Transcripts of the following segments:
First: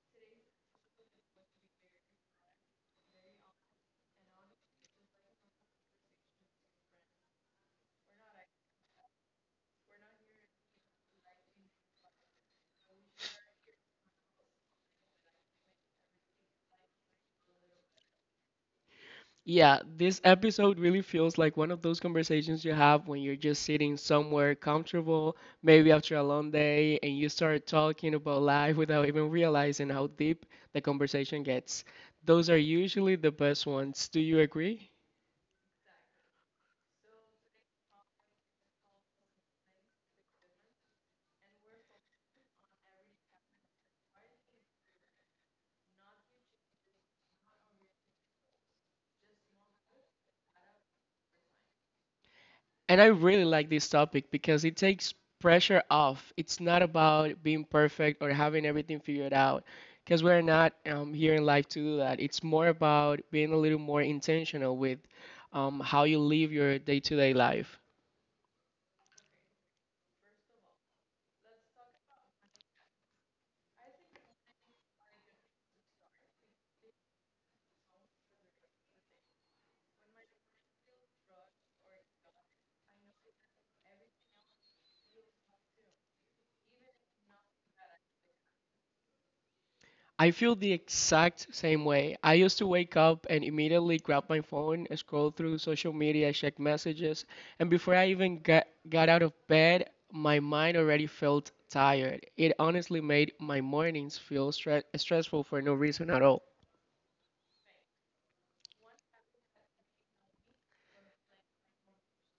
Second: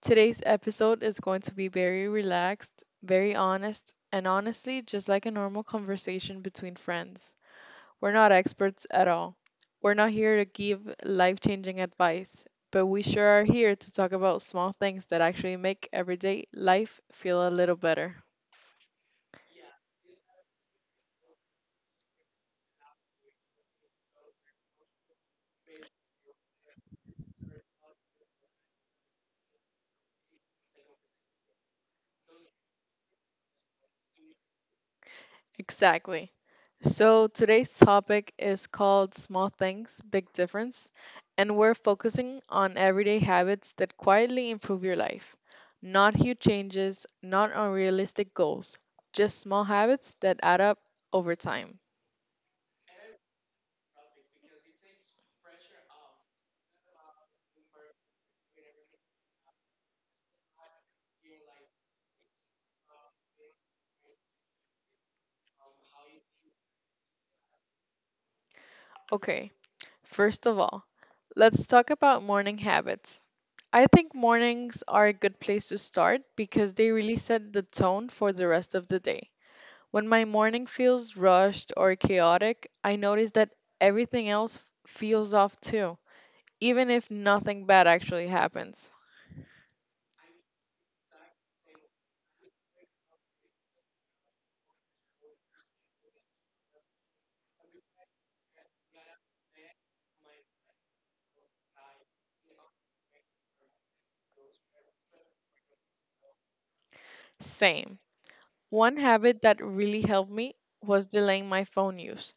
Today's episode is going to be very relaxed, very honest, and honestly, just like a normal conversation between friends. We're not experts at all. We're not here to give life changing advice, but we sure are here to talk about small things that actually make everyday life feel a little better. Yeah, this episode really feels like one of those conversations you have when you're just sitting somewhere comfortable, maybe after a long day, and you start talking about life without even realizing how deep the conversation gets. Those are usually the best ones. Do you agree? Exactly. So today's topic is called Small Things, Big Difference, and we're focusing on everyday habits that quietly improve your life. Not huge changes, not unrealistic goals, just small habits that add up over time. And I really like this topic because it takes pressure off. It's not about being perfect or having everything figured out because we're not here in life to do that. It's more about being a little more intentional with how you live your day-to-day life. Okay, first of all, let's talk about morning habits. I think mornings are a good place to start because they really set the tone for the rest of the day. When my morning feels rushed or chaotic, I notice that everything else feels off too, even if nothing bad actually happens. I feel the exact same way. I used to wake up and immediately grab my phone, scroll through social media, check messages, and before I even got out of bed, my mind already felt tired. It honestly made my mornings feel stressful for no reason at all. Same. One habit that really helped me was delaying my phone use,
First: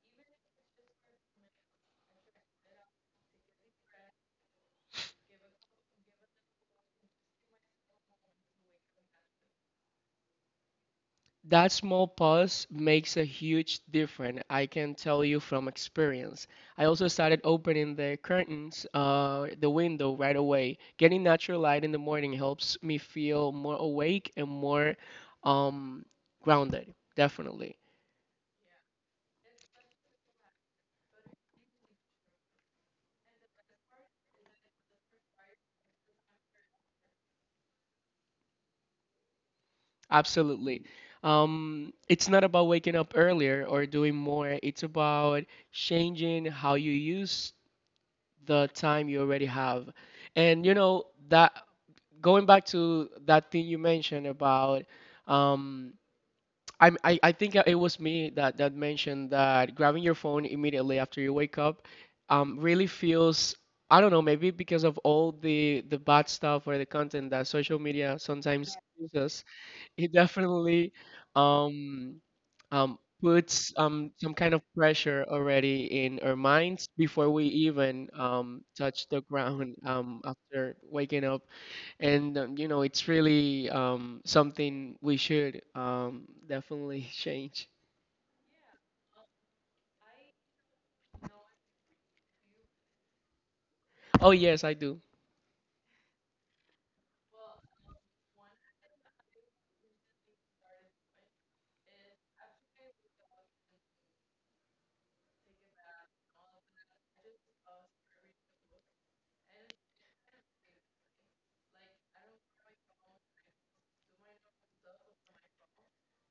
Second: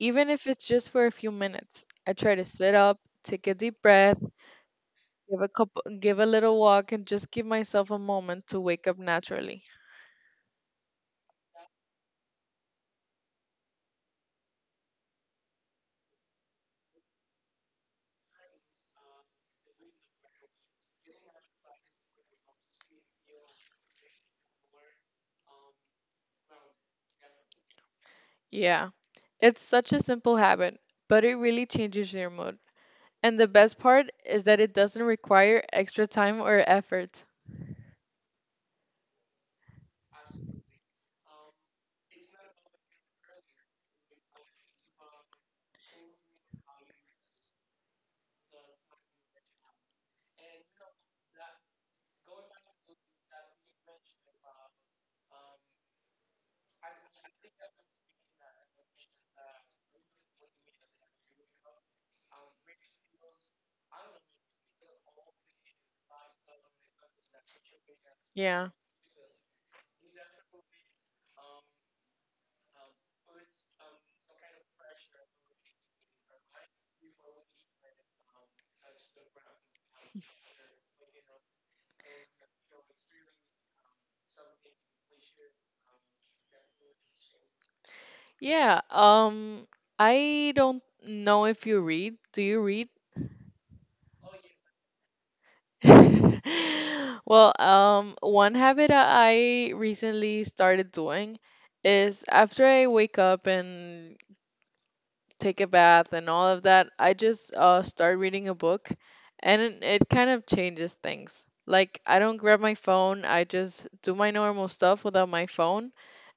even if it's just for a few minutes. I try to sit up, take a deep breath, give a couple, give a little walk, and just give myself a moment to wake up naturally. That small pause makes a huge difference. I can tell you from experience. I also started opening the curtains, the window right away. Getting natural light in the morning helps me feel more awake and more um, grounded. Definitely. Yeah, it's such a simple habit, but it really changes your mood. And the best part is that it doesn't require extra time or effort. Absolutely. It's not about waking up earlier or doing more, it's about changing how you use the time you already have. And you know, that going back to that thing you mentioned about um I think it was me that mentioned that grabbing your phone immediately after you wake up really feels, I don't know, maybe because of all the bad stuff or the content that social media Yeah. sometimes gives us. It definitely um puts some kind of pressure already in our minds before we even touch the ground after waking up. And you know, it's really something we should, definitely change. Yeah, I don't know if you read. Do you read? Oh yes, I do. Well, one habit I recently started doing is after I wake up and take a bath and all of that, I just start reading a book, and it kind of changes things. Like, I don't grab my phone, I just do my normal stuff without my phone.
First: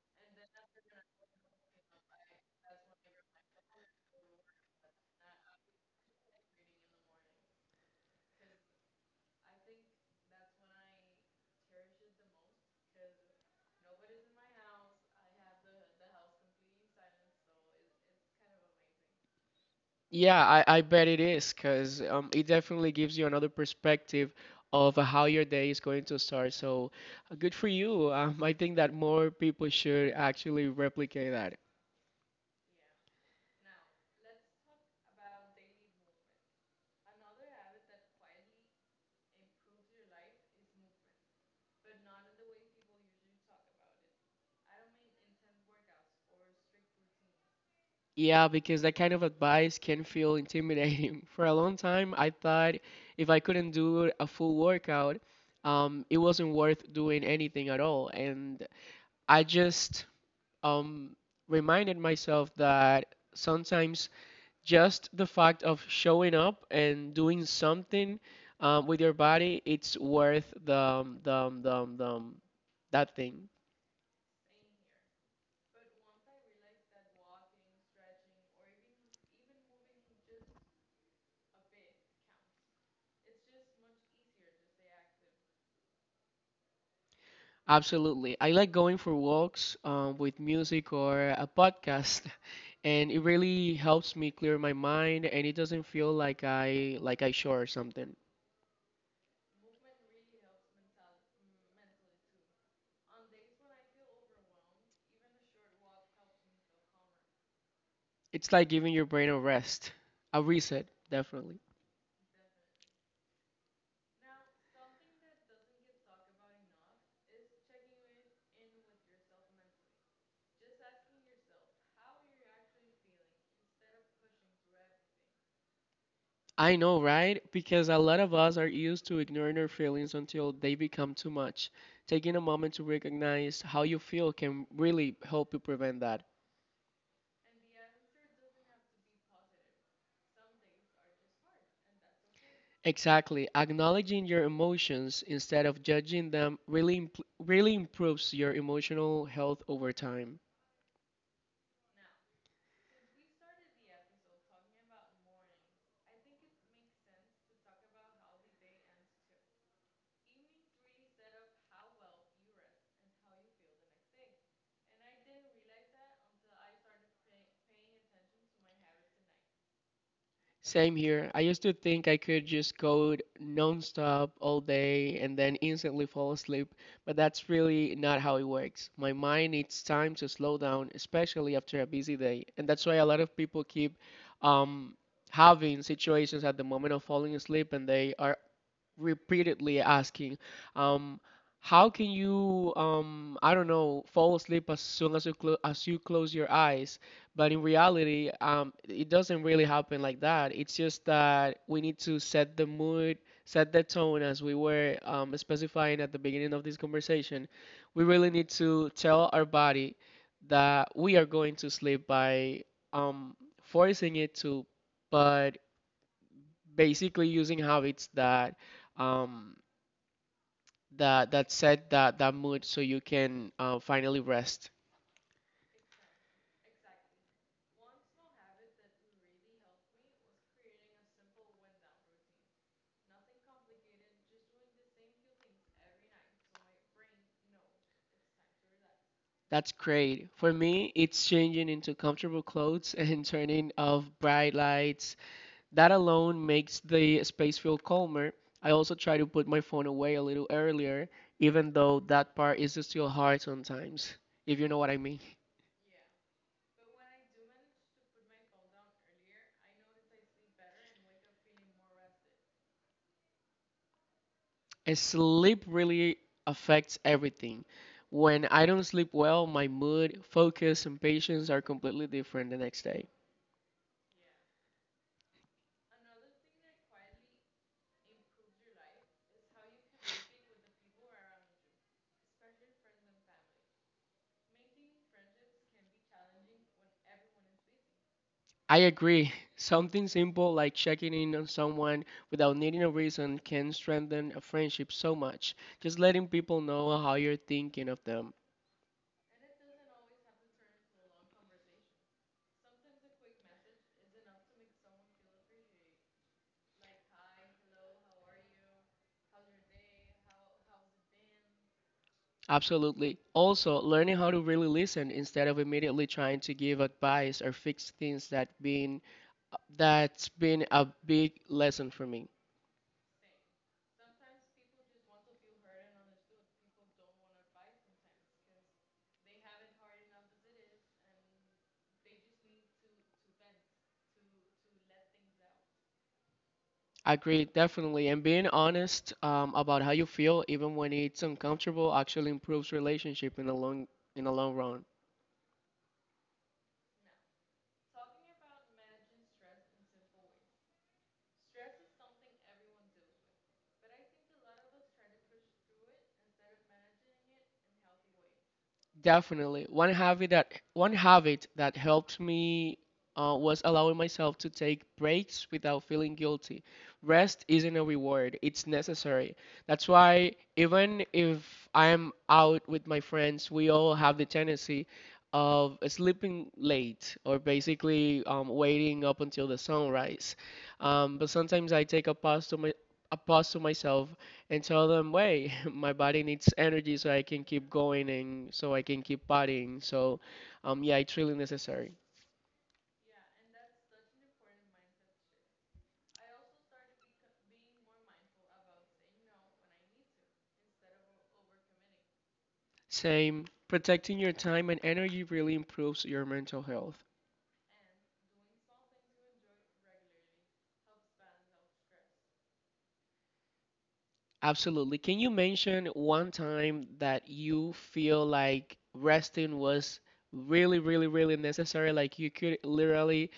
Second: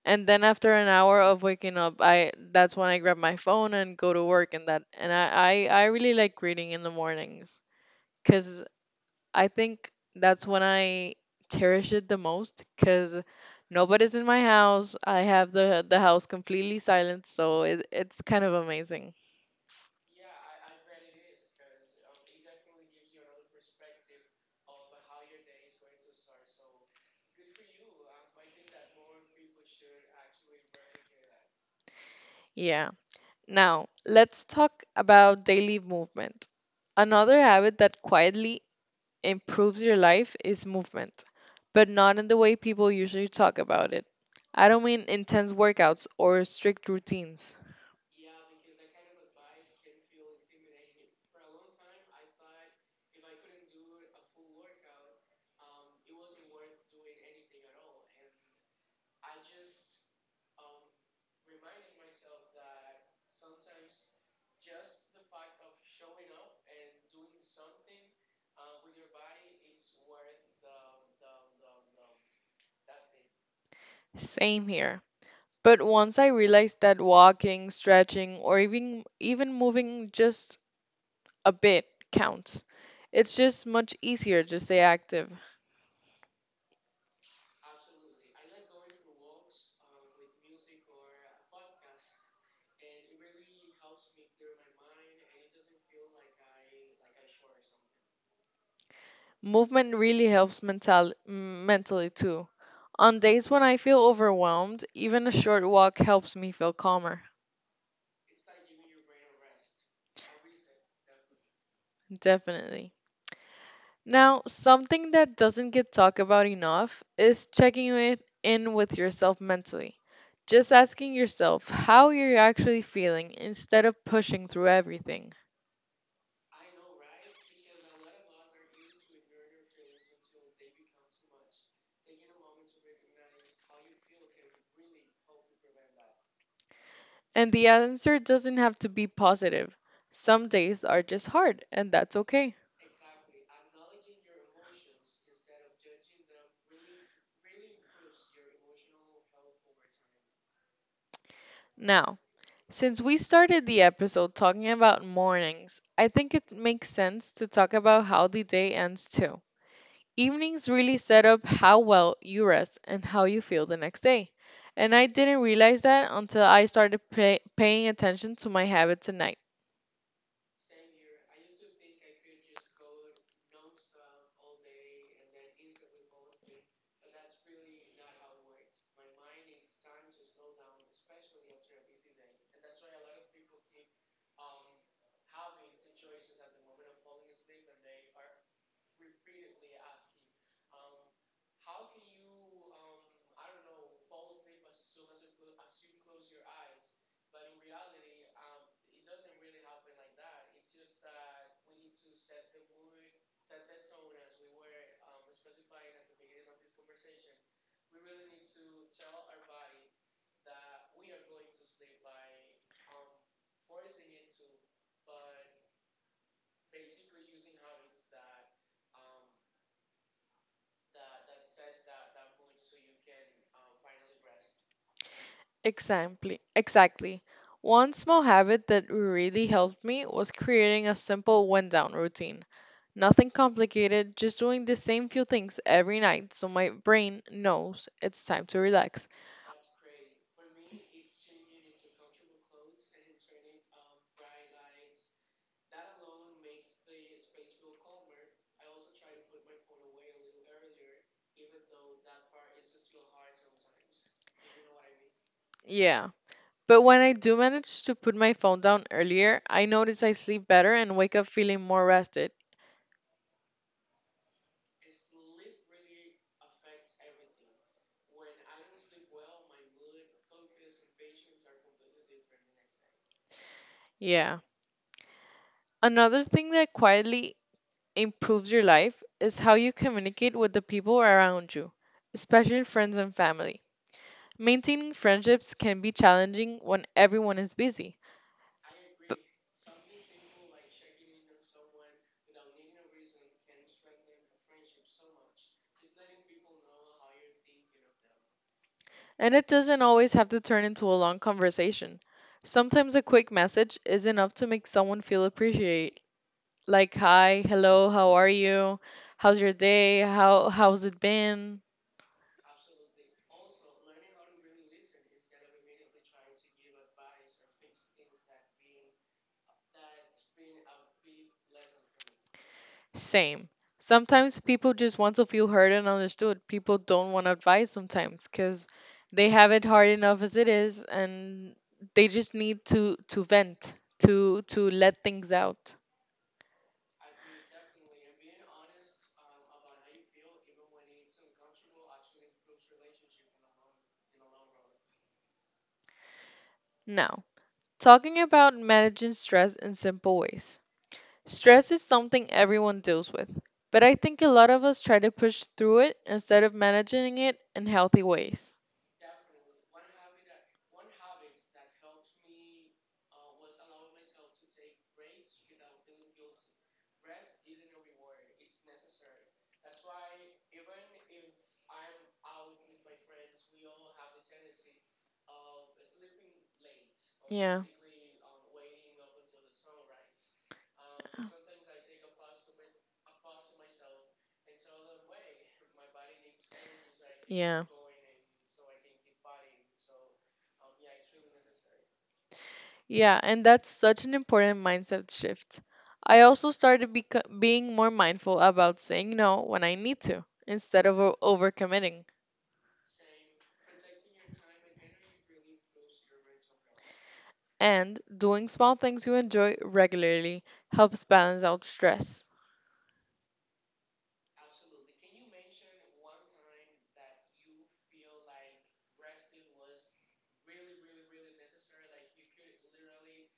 And then after an hour of waking up, I that's when I grab my phone and go to work. And that, and I really like reading in the mornings because I think that's when I cherish it the most, because nobody's in my house. I have the house completely silent, so it's kind of amazing. Yeah, I bet it is, 'cause it definitely gives you another perspective of how your day is going to start. So good for you. I think that more people should actually replicate that. Yeah. Now, let's talk about daily movement. Another habit that quietly improves your life is movement, but not in the way people usually talk about it. I don't mean intense workouts or strict routines. Yeah, because that kind of advice can feel intimidating. For a long time, I thought if I couldn't do a full workout, it wasn't worth doing anything at all. And I just um, reminded myself that sometimes just the fact of showing up and doing something, with your body, it's worth the that thing. Same here. But once I realized that walking, stretching, or even moving just a bit counts, it's just much easier to stay active. Absolutely. I like going for walks, with music or a podcast, and it really helps me clear my mind, and it doesn't feel like I shore or something. Movement really helps mentally too. On days when I feel overwhelmed, even a short walk helps me feel calmer, It's like giving your brain a rest, a reset, definitely. definitely. Now, something that doesn't get talked about enough is checking it in with yourself mentally. Just asking yourself how you're actually feeling instead of pushing through everything. I know, right? Because a lot of us are used to ignoring our feelings until they become too much. Taking a moment to recognize how you feel can really help you prevent that. And the answer doesn't have to be positive. Some days are just hard, and that's okay. Exactly. Acknowledging your emotions instead of judging them really really improves your emotional health over time. Now, since we started the episode talking about mornings, I think it makes sense to talk about how the day ends too. Evenings really set up how well you rest and how you feel the next day. And I didn't realize that until I started paying attention to my habits at night. Same here. I used to think I could just code nonstop all day and then instantly fall asleep, but that's really not how it works. My mind needs time to slow down, especially after a busy day, and that's why a lot of people keep um, having situations at the moment of falling asleep, and they are repeatedly asking, um, how can you, I don't know, fall asleep as soon as you close your eyes? But in reality, it doesn't really happen like that. It's just that we need to set the mood, set the tone, as we were, specifying at the beginning of this conversation. We really need to tell our body that we are going to sleep by um, forcing it to, but basically using habits Um, that set that mood so you can finally rest. Exactly. Exactly. One small habit that really helped me was creating a simple wind down routine. Nothing complicated, just doing the same few things every night so my brain knows it's time to relax. That's great. For me, it's changing into comfortable clothes and turning off bright lights. That alone makes the space feel calmer. I also try to put my phone away a little earlier, even though that part is still hard sometimes, if you know what I mean. Yeah. But when I do manage to put my phone down earlier, I notice I sleep better and wake up feeling more rested. And sleep really affects everything. When I don't sleep well, my mood, focus, and patience are completely different the next day. Yeah. Another thing that quietly improves your life is how you communicate with the people around you, especially friends and family. Maintaining friendships can be challenging when everyone is busy, I b- agree. Something simple like checking in on someone without needing a reason can strengthen a friendship so much. Just letting people know how you're thinking of them. and it doesn't always have to turn into a long conversation. Sometimes a quick message is enough to make someone feel appreciated, like hi, hello, how are you? How's your day? How's it been? Absolutely. Also, learning how to really listen instead of immediately trying to give advice or fix things that been that's been a big lesson for me. Same. Sometimes people just want to feel heard and understood. People don't want advice sometimes because they have it hard enough as it is, and they just need to vent, to let things out. Agreed, definitely. And being honest, about how you feel, even when it's uncomfortable, actually improves relationship in the long run. Now, talking about managing stress in simple ways. Stress is something everyone deals with, but I think a lot of us try to push through it instead of managing it in healthy ways. Definitely. One habit that helped me, was allowing myself to take breaks without feeling guilty. Rest isn't a reward, it's necessary. That's why even if I'm out with my friends, we all have the tendency of sleeping late or Yeah. basically, waiting up until the sunrise. But sometimes I take a pause to myself and tell them, wait, my body needs energy so I can Yeah. keep going and so I can keep partying. So, yeah, it's really necessary. Yeah, and that's such an important mindset shift. I also started being more mindful about saying no when I need to, instead of overcommitting. Same, protecting your time and energy really improves your mental health. And doing small things you enjoy regularly helps balance out stress. Absolutely. Can you mention one time that you feel like resting was really, really, really necessary? Like you could literally,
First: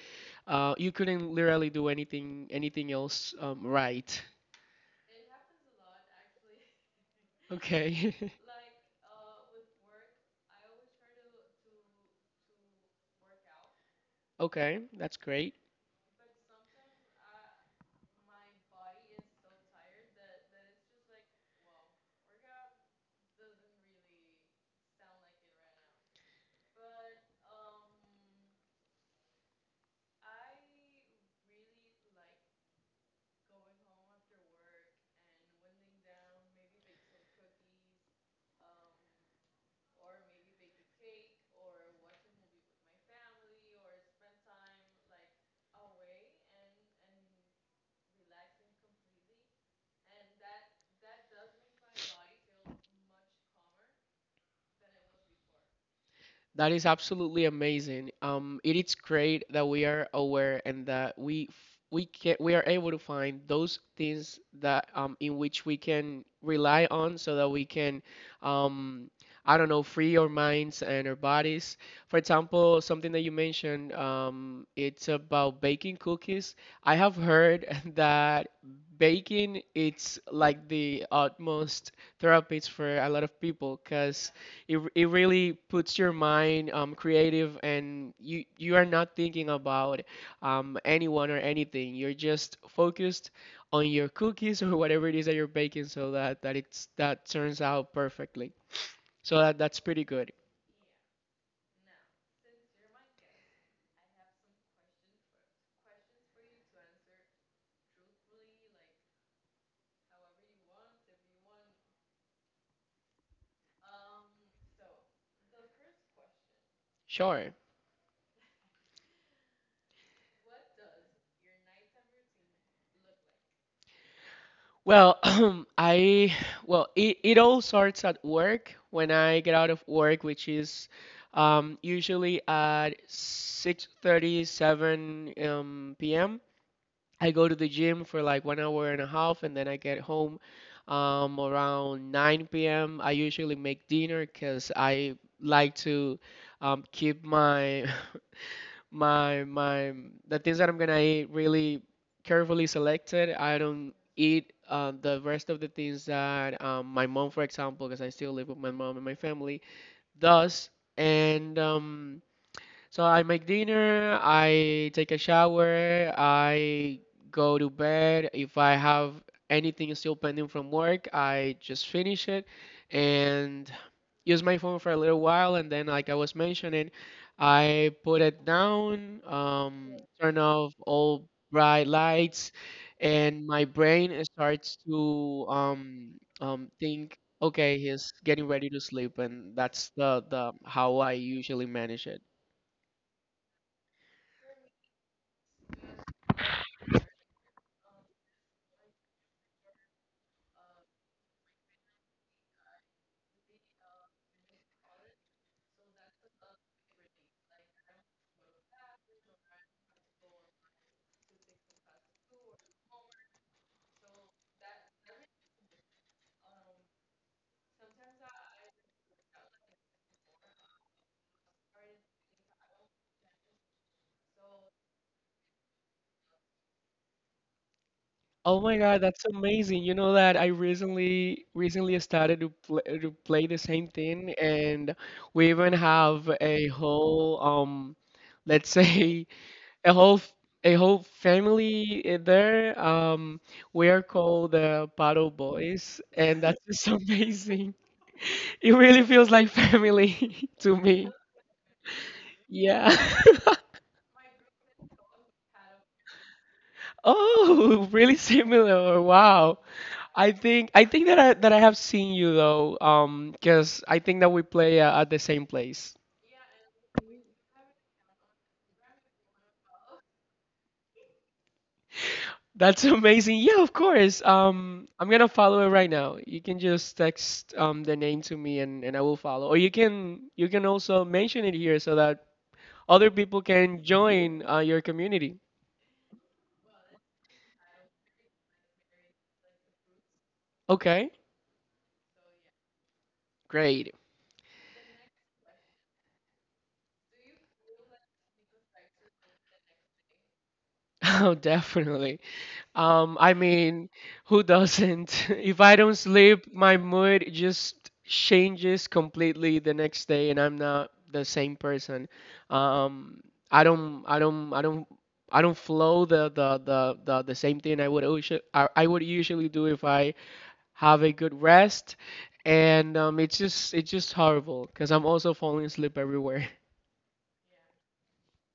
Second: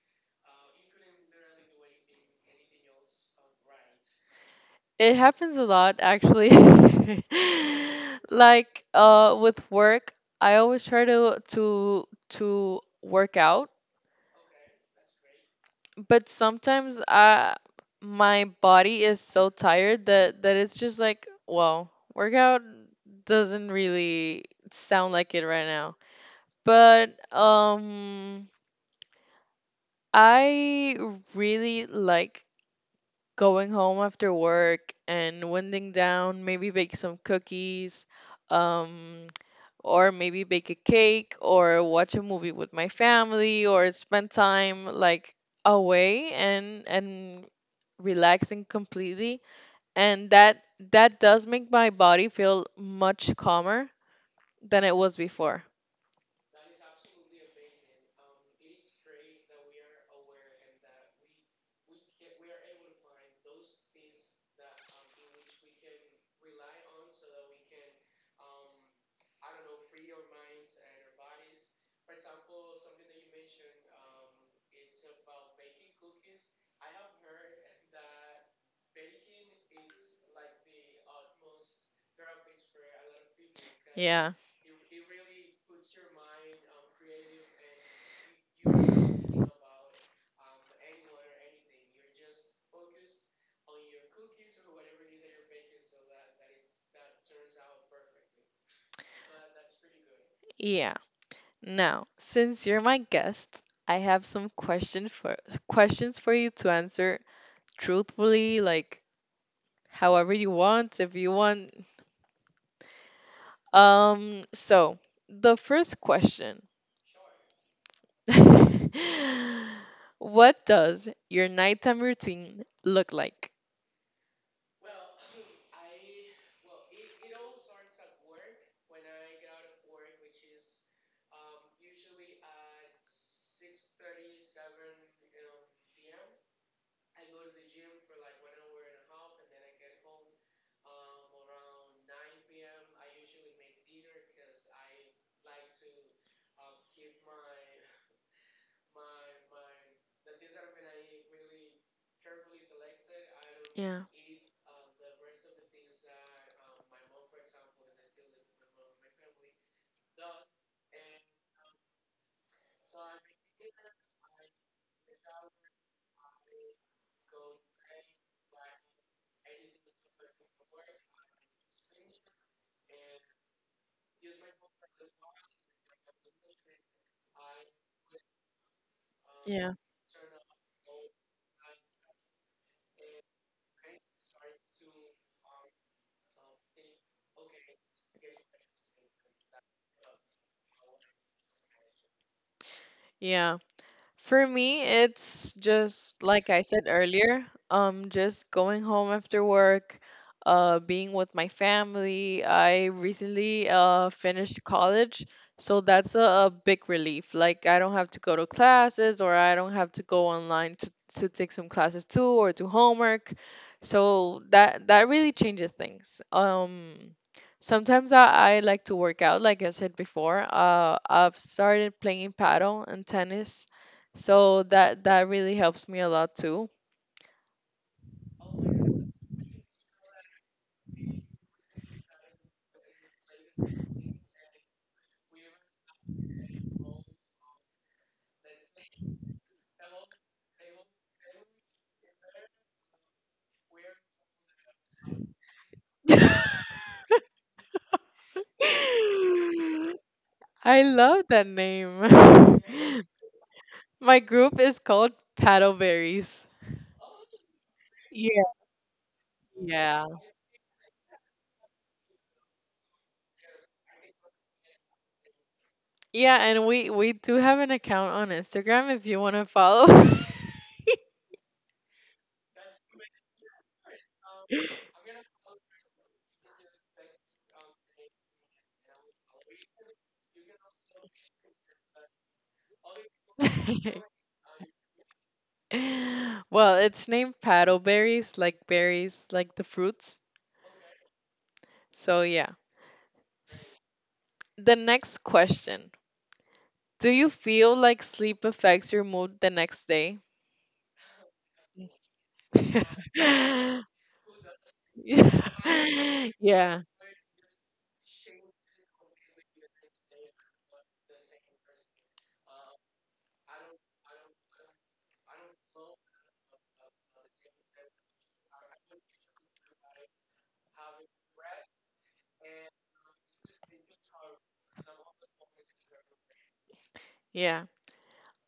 you couldn't literally do anything, anything else, right? It happens a lot, actually. Okay. Like with work, I always try to work out, Okay, that's great. but sometimes I, my body is so tired that it's just like, well, workout doesn't really sound like it right now. But um I really like going home after work and winding down, maybe bake some cookies, um, or maybe bake a cake, or watch a movie with my family, or spend time like away and relaxing completely. And that does make my body feel much calmer than it was before. That is absolutely amazing. It is great that we are aware and that we f- we can we are able to find those things that, in which we can rely on so that we can, um I don't know, free our minds and our bodies. For example, something that you mentioned, it's about baking cookies. I have heard that baking it's like the utmost therapist for a lot of people because Yeah. it really puts your mind, creative, and you are not thinking about anyone or anything. You're just focused on your cookies or whatever it is that you're baking so that that it's that turns out perfectly. So that's pretty good. Yeah. Now, since you're my guest, I have some question for questions for you to answer truthfully, like however you want, if you want. So the first question. Sure. What does your nighttime routine look like? Well, I, well it all starts at work when I get out of work, which is usually at 6:37 p.m. I go to the gym for like 1 hour and a half, and then I get home, around 9 p.m. I usually make dinner because I like to, keep my my the things that I'm gonna eat really carefully selected. I don't Yeah. eat, the rest of the things that, my mom, for example, because I still live with my mom and my family, does. And so I make dinner, I take a shower, I go to bed. If I have anything still pending from work, I just finish it and use my phone for a little while. And then, like I was mentioning, I put it down, Yeah. Turn off all bright lights, and my brain starts to think, okay, he's getting ready to sleep, and that's the how I usually manage it. Yeah. For me, it's just like I said earlier, just going home after work, being with my family. I recently finished college, so that's a big relief. Like I don't have to go to classes, or I don't have to go online to take some classes too, or do homework. So that really changes things. Sometimes I like to work out, like I said before. I've started playing paddle and tennis, so that really helps me a lot too. Oh my God, that's amazing. You know that I recently started to play the same thing, and we even have a whole, let's say a whole f- a whole family there. We are called the Paddle Boys, and that's just amazing. It really feels like family to I me. love that name. Yeah. My group is called Paddleberries. Oh, really Yeah. similar. Wow. Yeah. I think that I have seen you though, because I think that we play, at the same place. Yeah, and we do have an account on Instagram if you want to follow. That's amazing. Yeah, of course. I'm gonna follow it right now. You can just text the name to me and I will follow. Or you can also mention it here so that other people can join, your community. Well, it's named Paddleberries, like berries, like the fruits. Okay, So yeah. S- great. The next question. Do you feel like sleep affects your mood the next day? Oh, definitely. I mean, who doesn't? If I don't sleep, my Yeah, mood just changes completely the next day, and I'm not the same person. Um, I don't, I don't, I don't, I don't flow the same thing I would usually do if I have a good rest, and it's just horrible because I'm also falling asleep everywhere. yeah.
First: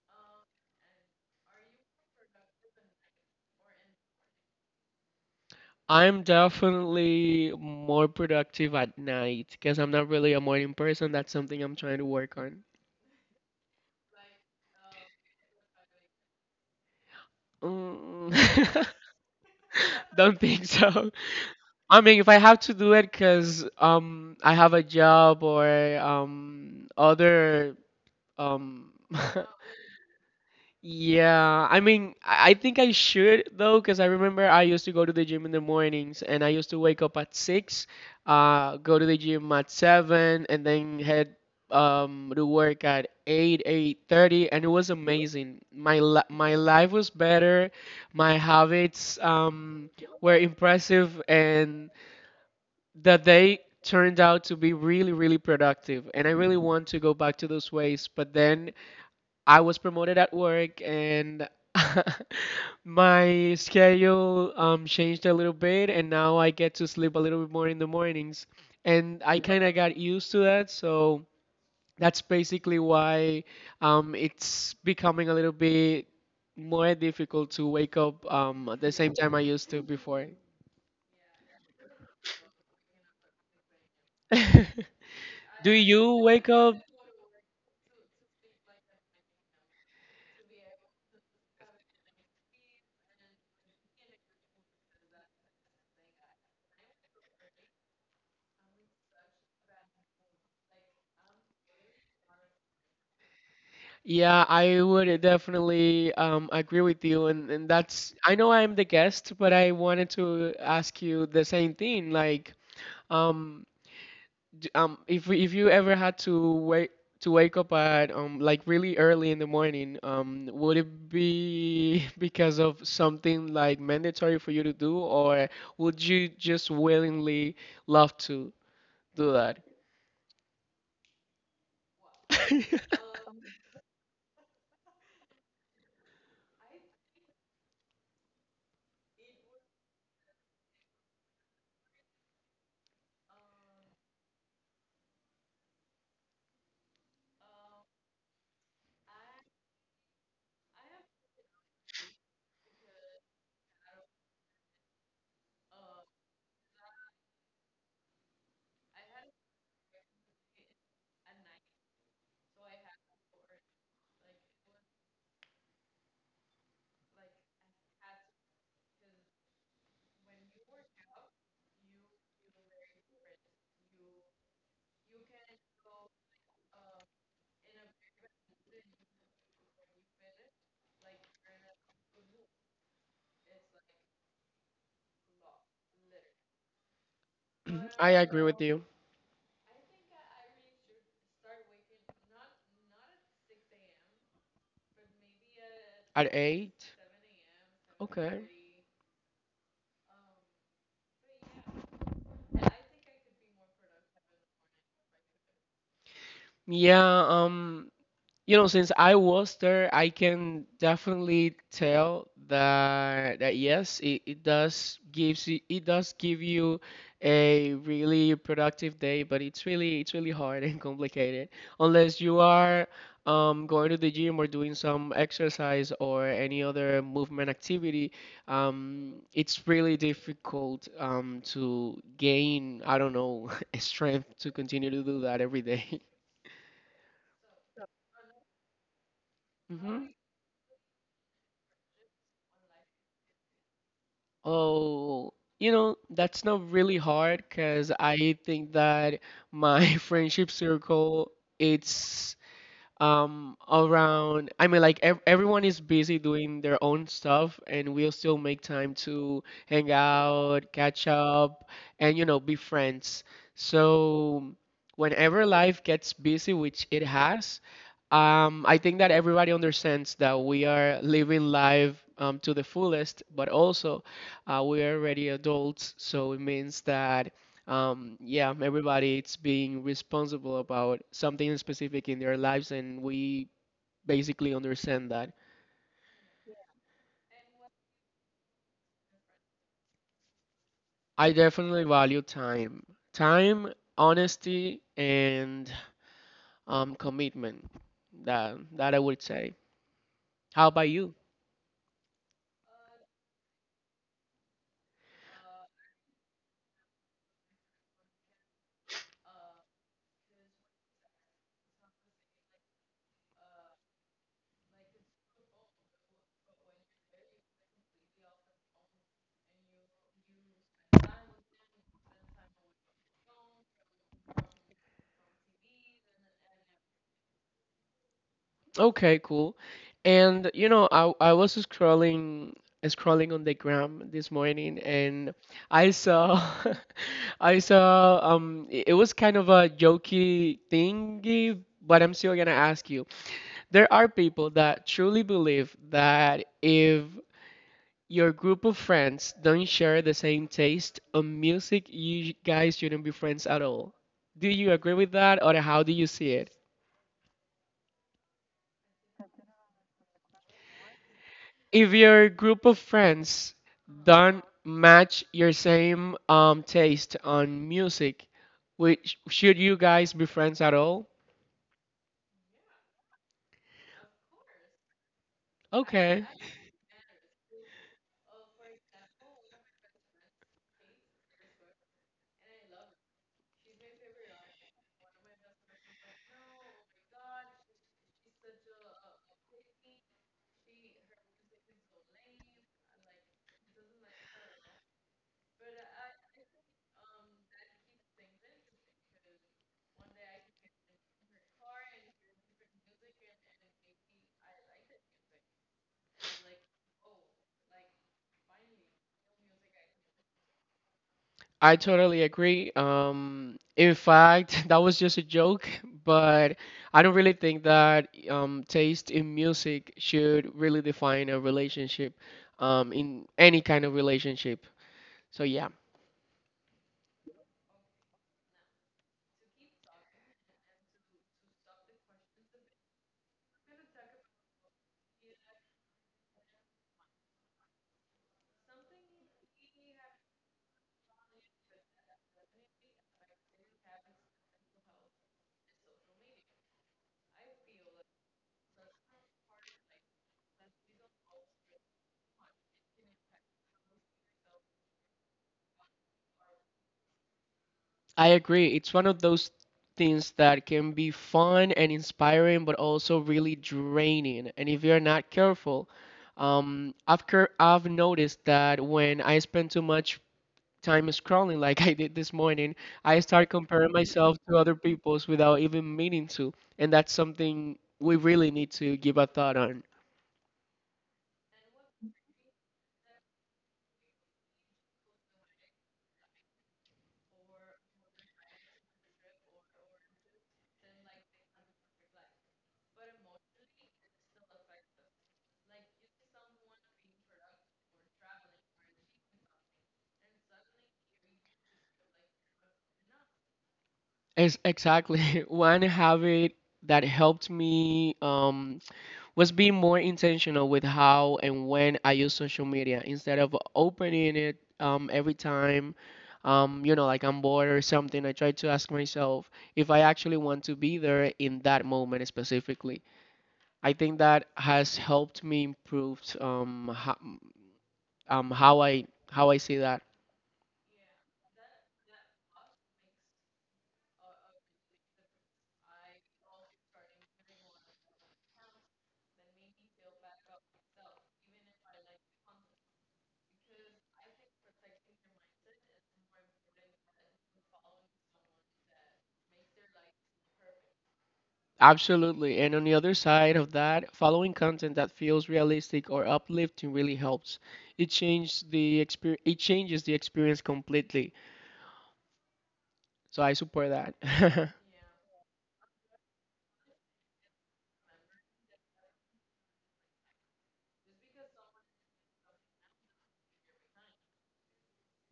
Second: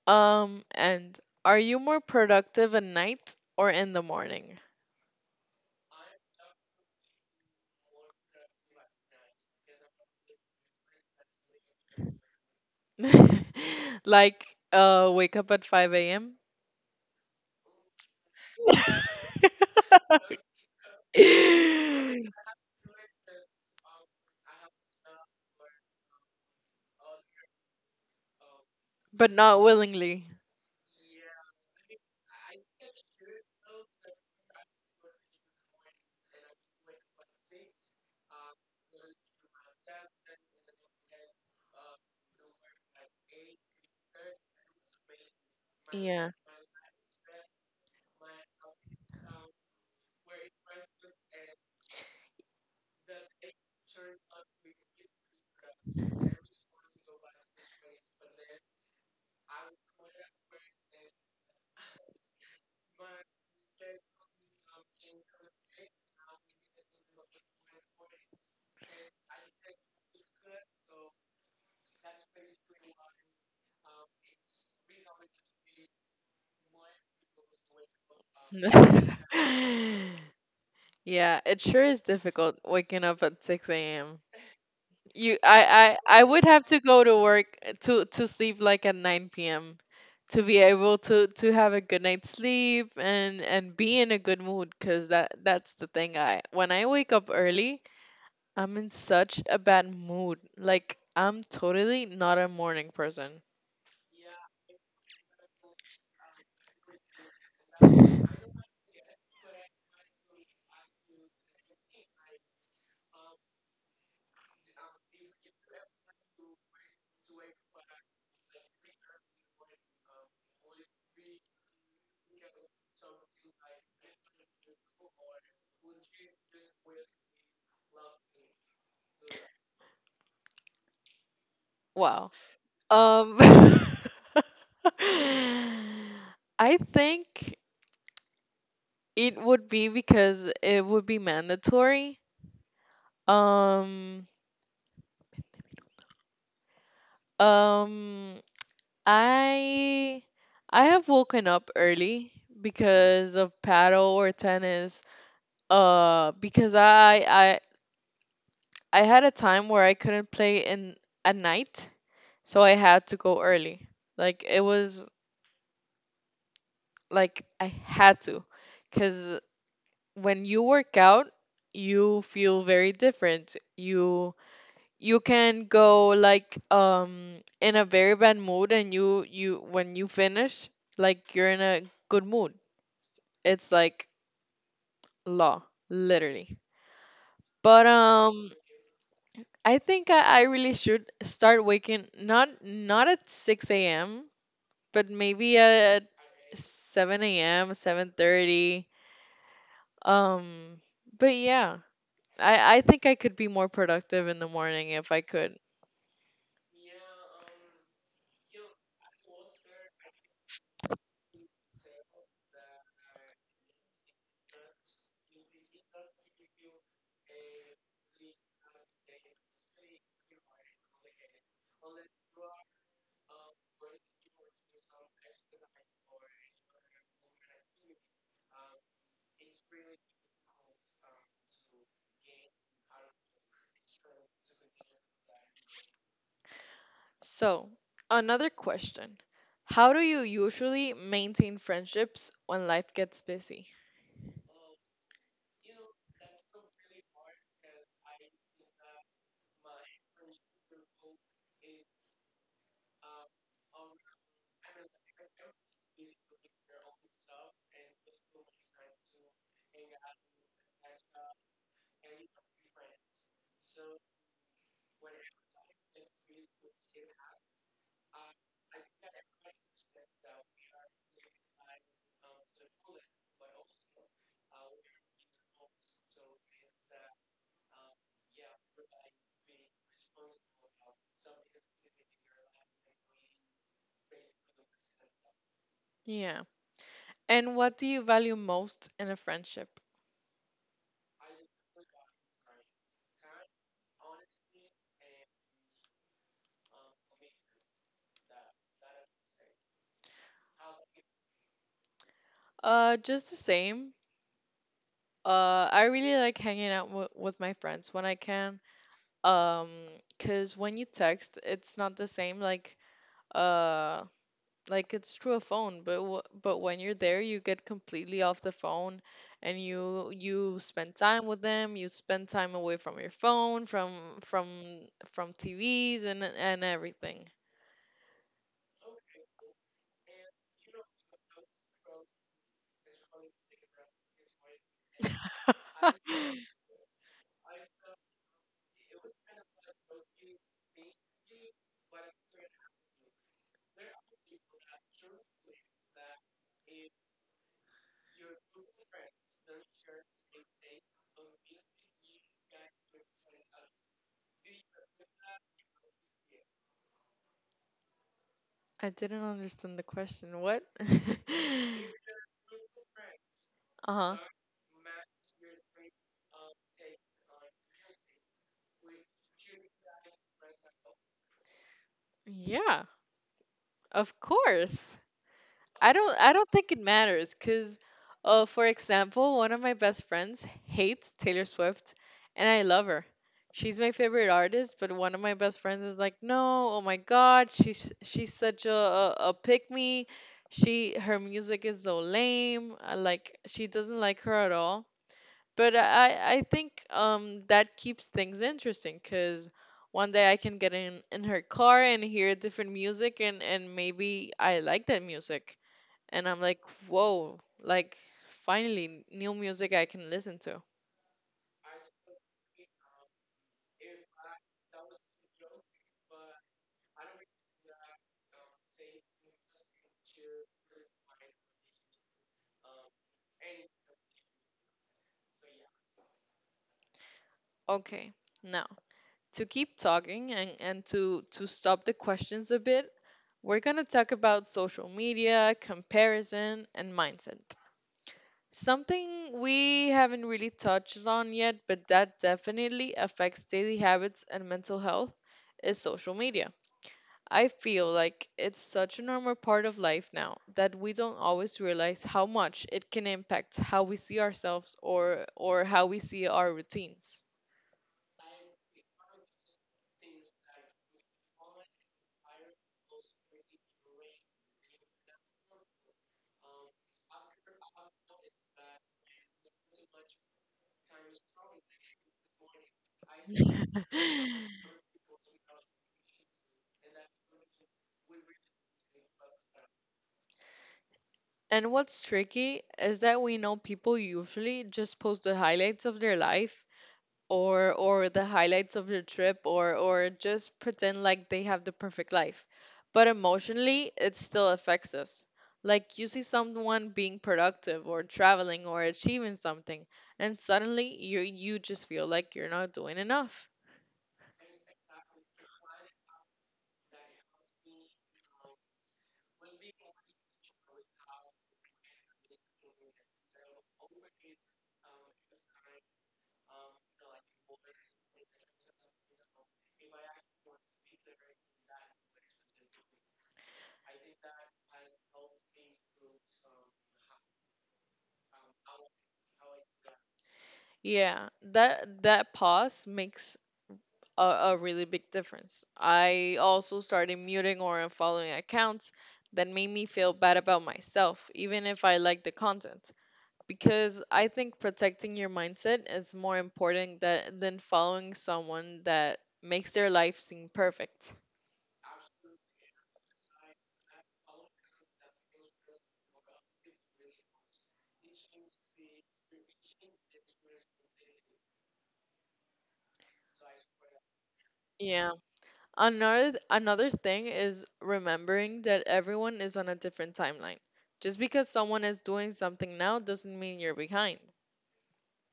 And are you more productive at night or in the morning? I'm definitely more productive at night because I'm not really a morning person. That's something I'm trying to work on. Like, wake up at 5 a.m. Mm, don't think so. I mean, if I have to do it because I have a job or other um But not willingly. Yeah, I mean, I think I should though, because I remember I used to go to the gym in the mornings and I used to wake up at 6, go to the gym at 7, and then head to work at 8, 8:30, and it was amazing. My Yeah. li- my life was better, my habits were impressive, and the day turned out to be really, really productive. And I really want to go back to those ways, but then I was promoted at work and my schedule changed a little bit, and now I get to sleep a little bit more in the mornings, and I kind of got used to that. So that's basically why it's becoming a little bit more difficult to wake up at the same time I used to before. Yeah, it sure is difficult waking up at 6 a.m. You, Do I, you I, I would wake have up? to go to work to sleep like at 9 p.m. to be able to have a good night's sleep and be in a good mood, because that's the thing. I When I wake up early, I'm in such a bad mood. Like I'm totally not a morning person. Yeah, I would definitely agree with you, and that's, I know I'm the guest, but I wanted to ask you the same thing. Um, if you ever had to wait to wake up at like really early in the morning, would it be because of something like mandatory for you to do, or would you just willingly love to do that? Wow. Um, I think it would be because it would be mandatory. Um, um, I I have woken up early because of paddle or tennis. Because I had a time where I couldn't play in at night, so I had to go early. Like it was like I had to, because when you work out, you feel very different. You can go like in a very bad mood, and you when you finish, like you're in a good mood. It's like law, literally. But I agree with you. I think I really should start waking not not at six a.m. but maybe at At eight? seven a.m., seven Okay. thirty. Um, but yeah, I think I could be more productive in the morning if I could. Yeah, you know, since I was there, I can definitely tell that yes, it does gives you, it does give you a really productive day, but it's really, it's really hard and complicated unless you are going to the gym or doing some exercise or any other movement activity. It's really difficult to gain, I don't know, strength to continue to do that every day. So another question: how do you usually maintain friendships when life gets busy? Oh, you know, that's not really hard because I think that my friendship circle, it's around, I mean, like everyone is busy doing their own stuff, and we'll still make time to hang out, catch up, and you know, be friends. So whenever life gets busy, which it has, I think that everybody understands that we are living life to the fullest, but also we are already adults, so it means that yeah, everybody it's being responsible about something specific in their lives, and we basically understand that. Yeah, and what do you value most in a friendship? I definitely value time, time, honesty, and commitment. That I would say. How about you? Just the same. I really like hanging out w with my friends when I can. Um, 'Cause when you text, it's not the same. Uh, like it's through a phone, but w but when you're there, you get completely off the phone, and you spend time with them. You spend time away from your phone, from TVs and everything. Okay, cool. And you know, I was scrolling on the gram this morning, and I saw I saw it was kind of a jokey thingy, but I'm still gonna ask you. There are people that truly believe that if your group of friends don't share the same taste on music, you guys shouldn't be friends at all. Do you agree with that, or how do you see it? I didn't understand the question. What? If your group of friends Uh-huh. don't match your same taste on music, which should you guys be friends at all? Yeah. Of course. Okay, I don't think it matters, cuz for example, one of my best friends hates Taylor Swift and I love her. She's my favorite artist, but one of my best friends is like, "No, oh my god, she's such a pick me. She Her music is so lame. I like, she doesn't like her at all." But I think that keeps things interesting because one day I can get in her car and hear different music, and maybe I like that music, and I'm like, whoa, like finally new music I can listen to. I totally agree. In fact, that was just a joke, but I don't really think that taste in music should really define a relationship, in any kind of relationship. So yeah. Okay, now to keep talking, and to stop the questions a bit, we're gonna talk about social media, comparison, and mindset. Something we haven't really touched on yet, but that definitely affects daily habits and mental health, is social media. I feel like it's such a normal part of life now that we don't always realize how much it can impact how we see ourselves or how we see our routines. I agree. It's one of those things that can be fun and inspiring, but also really draining. And if you're not careful, I've noticed that when I spend too much time scrolling, like I did this morning, I start comparing myself to other people's without even meaning to, and that's something we really need to give a thought on. And what's tricky is that we know people usually just post the highlights of their life or the highlights of your trip or just pretend like they have the perfect life. But emotionally, it still affects us. Like you see someone being productive or traveling or achieving something, and suddenly you just feel like you're not doing enough. Ex exactly. One habit that helped me was being more intentional with how and when I use social media, instead of opening it every time. You know, like I'm bored or something. I try to ask myself if I actually want to be there in that moment specifically. I think that has helped me improve um, how I how I see that. Yeah, that pause makes a really big difference. I also started muting or unfollowing accounts that made me feel bad about myself, even if I liked the content, because I think protecting your mindset is more important than following someone that makes their life seem perfect. Absolutely. And on the other side of that, following content that feels realistic or uplifting really helps. It changes the experience completely. So I support that. Yeah. Another thing is remembering that everyone is on a different timeline. Just because someone is doing something now doesn't mean you're behind.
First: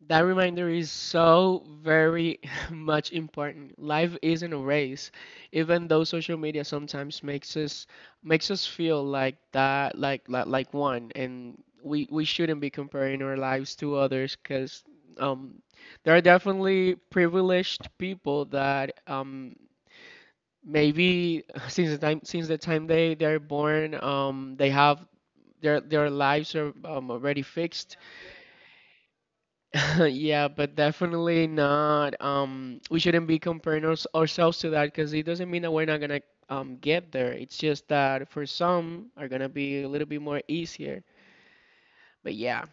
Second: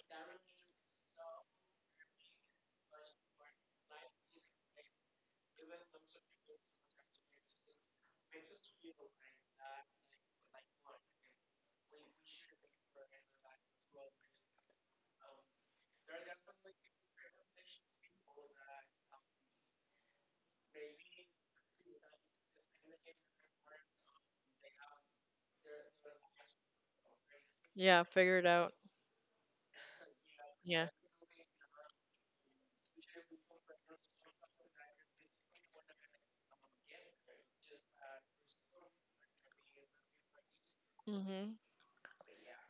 That reminder is so very much important. Life isn't a race, even though social media sometimes makes us feel like that, like one, and we shouldn't be comparing our lives to others because um, there are definitely privileged people that maybe since the time they they're born they have their lives are already fixed. Yeah, figure it out. Yeah, but Yeah. definitely not. We shouldn't be comparing ourselves to that, because it doesn't mean that we're not gonna get there. It's just that for some are gonna be a little bit more easier. Mm-hmm. But yeah,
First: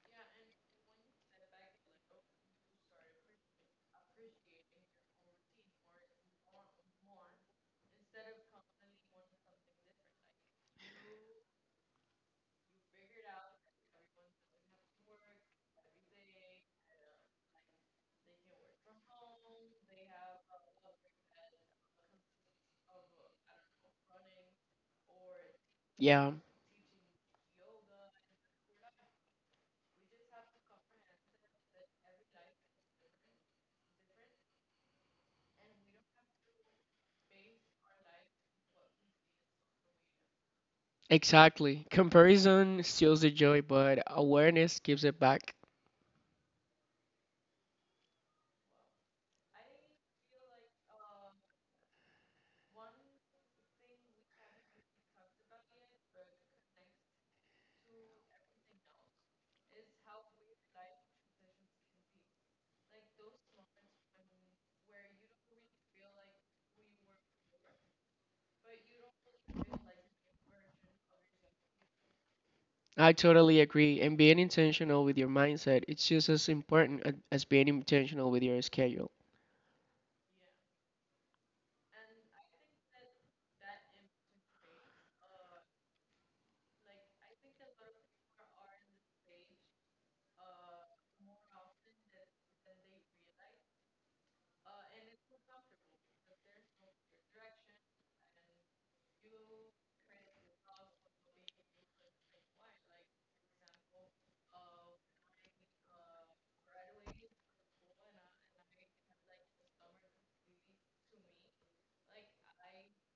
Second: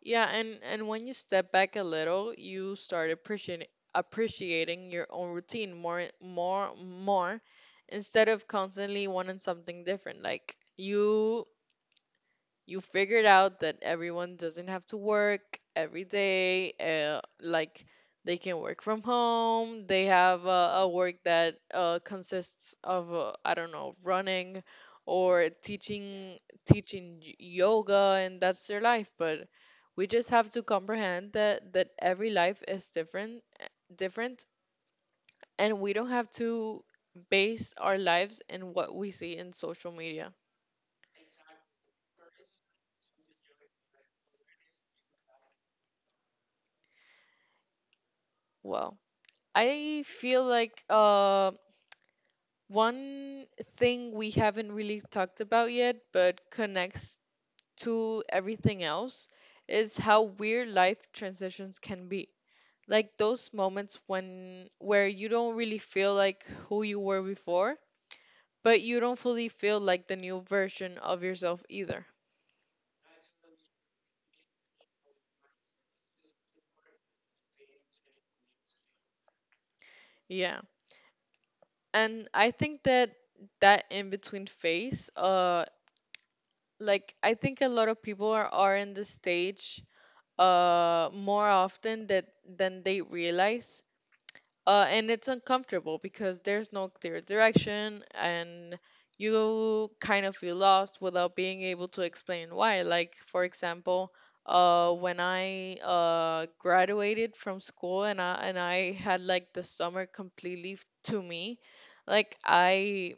Yeah, and when you step back a little, you start appreciating your own routine more instead of constantly wanting something different. Like you figured out that everyone doesn't have to work every day, like they can work from home. They have a work that consists of, I don't know, running or yeah, teaching, teaching yoga, and that's their life. But we just have to comprehend that every life is different, different, and we don't have to base our lives in what we see in social media. exactly. Comparison steals the joy, but awareness gives it back. Well, I feel like one thing we haven't really talked about yet, but connects to everything else, is how weird life transitions can be. Like those moments when, where you don't really feel like who you were before, but you don't fully feel like the new version of yourself either. I totally agree. And being intentional with your mindset, it's just as important as being intentional with your schedule. Yeah. And I think that in between phase, like I think a lot of people are in the stage more often that than they realize, and it's uncomfortable because there's no clear direction, and you kind of feel lost without being able to explain why. Like for example, when I graduated from school and I had like the summer completely to me, like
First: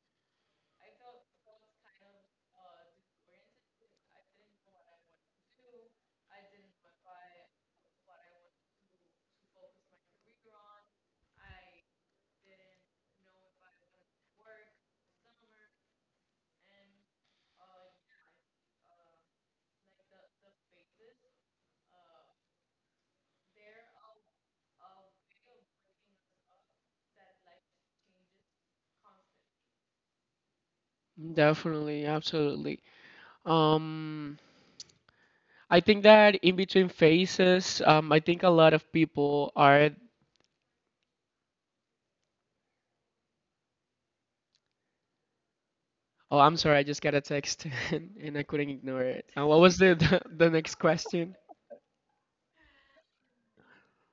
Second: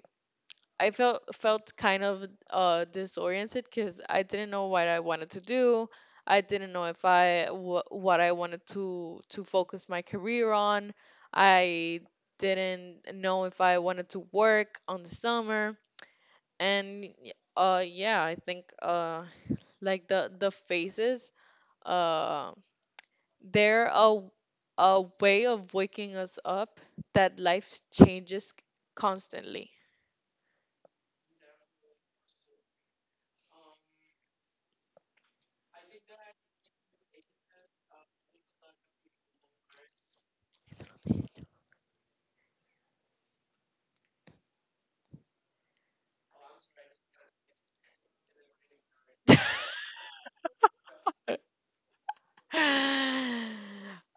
I felt kind of disoriented because I didn't know what I wanted to do. I didn't know if I what I wanted to focus my career on. I didn't know if I wanted to work on the summer. And yeah, I think like the phases, uh they're a way of waking us up that life changes constantly. Definitely, absolutely. Um, I think that in between phases, I think a lot of people are. Oh, I'm sorry, I just got a text and I couldn't ignore it. What was the, the next question?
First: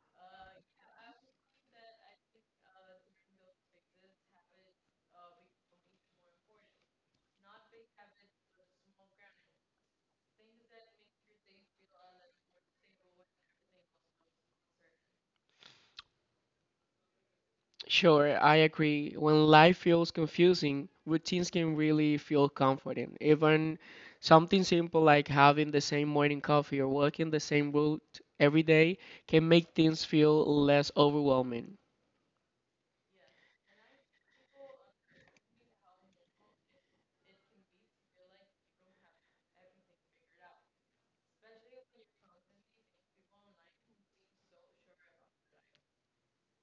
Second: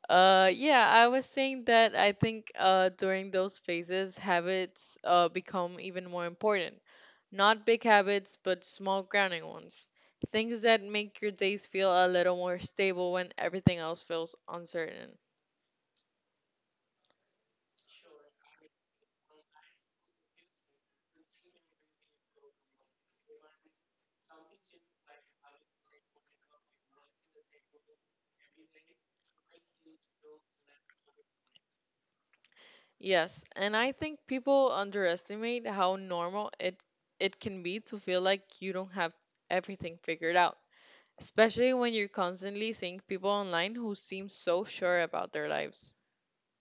Yeah, I was saying that I think, during those phases, habits become even more important. Not big habits, but small grounding ones. Things that make your days feel a little more stable when everything else feels uncertain. Sure, I agree. When life feels confusing, routines can really feel comforting. Even something simple, like having the same morning coffee or walking the same route every day, can make things feel less overwhelming. Yes, and I think people underestimate how normal it can be to feel like you don't have everything figured out, especially when you're constantly seeing people online who seem so sure about their lives.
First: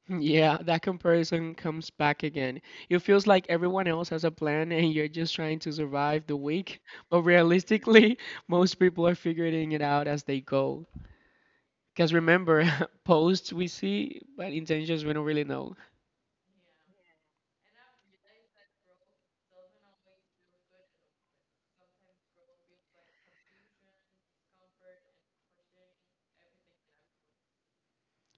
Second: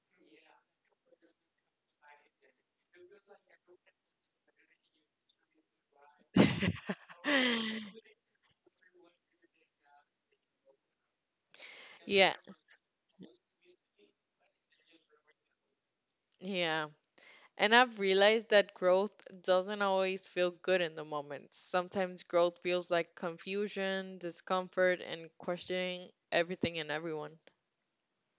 Yeah, that comparison comes back again. It feels like everyone else has a plan and you're just trying to survive the week. But realistically, most people are figuring it out as they go. Because Yeah, remember, posts we see, but intentions we don't really know. yeah. And I've realized that growth doesn't always feel good in the moment. Sometimes growth feels like confusion, discomfort, and questioning everything and everyone.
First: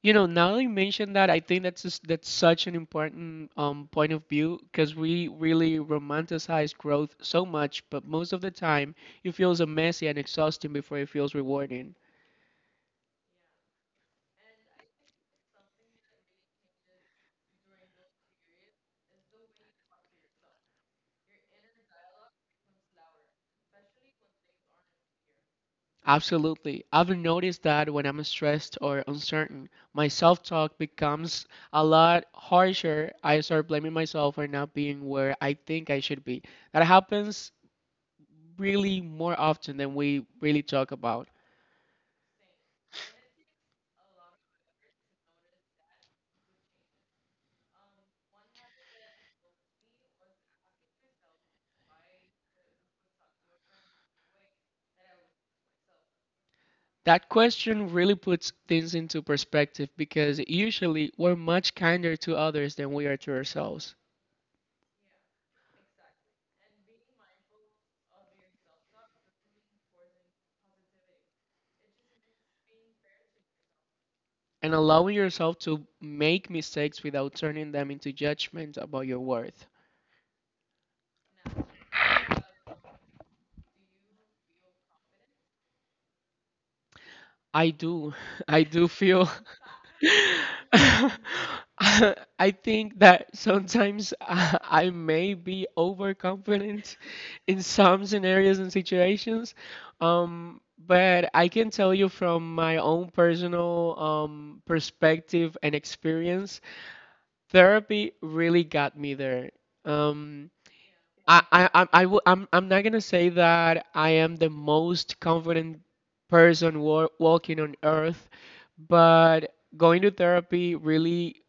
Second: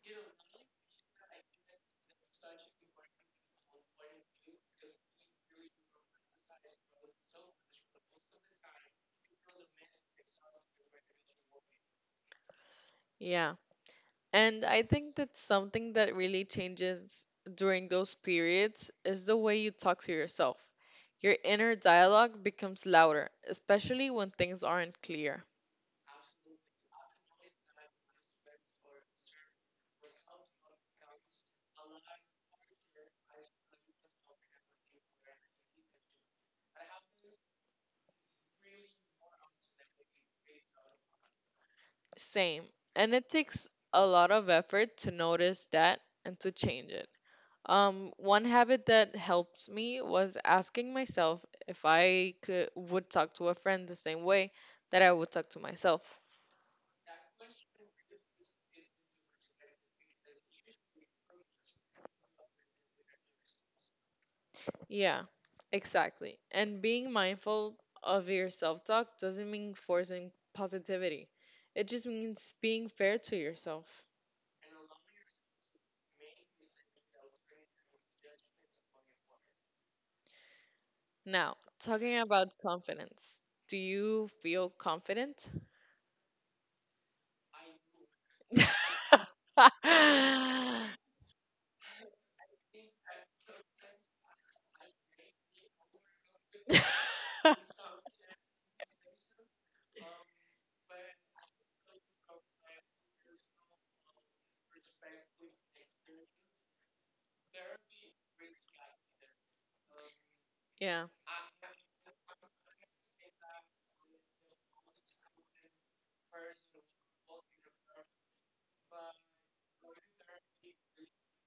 You know, now that you mentioned that, I think that's such an important point of view, because we really romanticize growth so much, but most of the time it feels messy and exhausting before it feels rewarding. Yeah. And I think that something that really changes during those periods is the way you talk to yourself. Your inner dialogue becomes louder, especially when things aren't clear. Absolutely. I've noticed that when I'm stressed or uncertain, my self-talk becomes a lot harsher. I start blaming myself for not being where I think I should be. That happens really more often than we really talk about. Same. And it takes a lot of effort to notice that and to change it. One habit that helps me was asking myself if I could would talk to a friend the same way that I would talk to myself. That question really puts things into perspective, because usually we're much kinder to others than we are to ourselves. Yeah, exactly. And being mindful of your self-talk doesn't mean forcing positivity. It just means being fair to yourself. And allowing yourself to make mistakes without turning them into judgment about your worth. Now, talking about confidence. Do you feel confident? I do. I do feel I think that sometimes I may be overconfident in some scenarios and situations, um, but I can tell you from my own personal perspective and experience, therapy really got me there. Um, Yeah. I, I'm, I w- I'm not gonna say that I am the most confident person walking on earth, but going to therapy really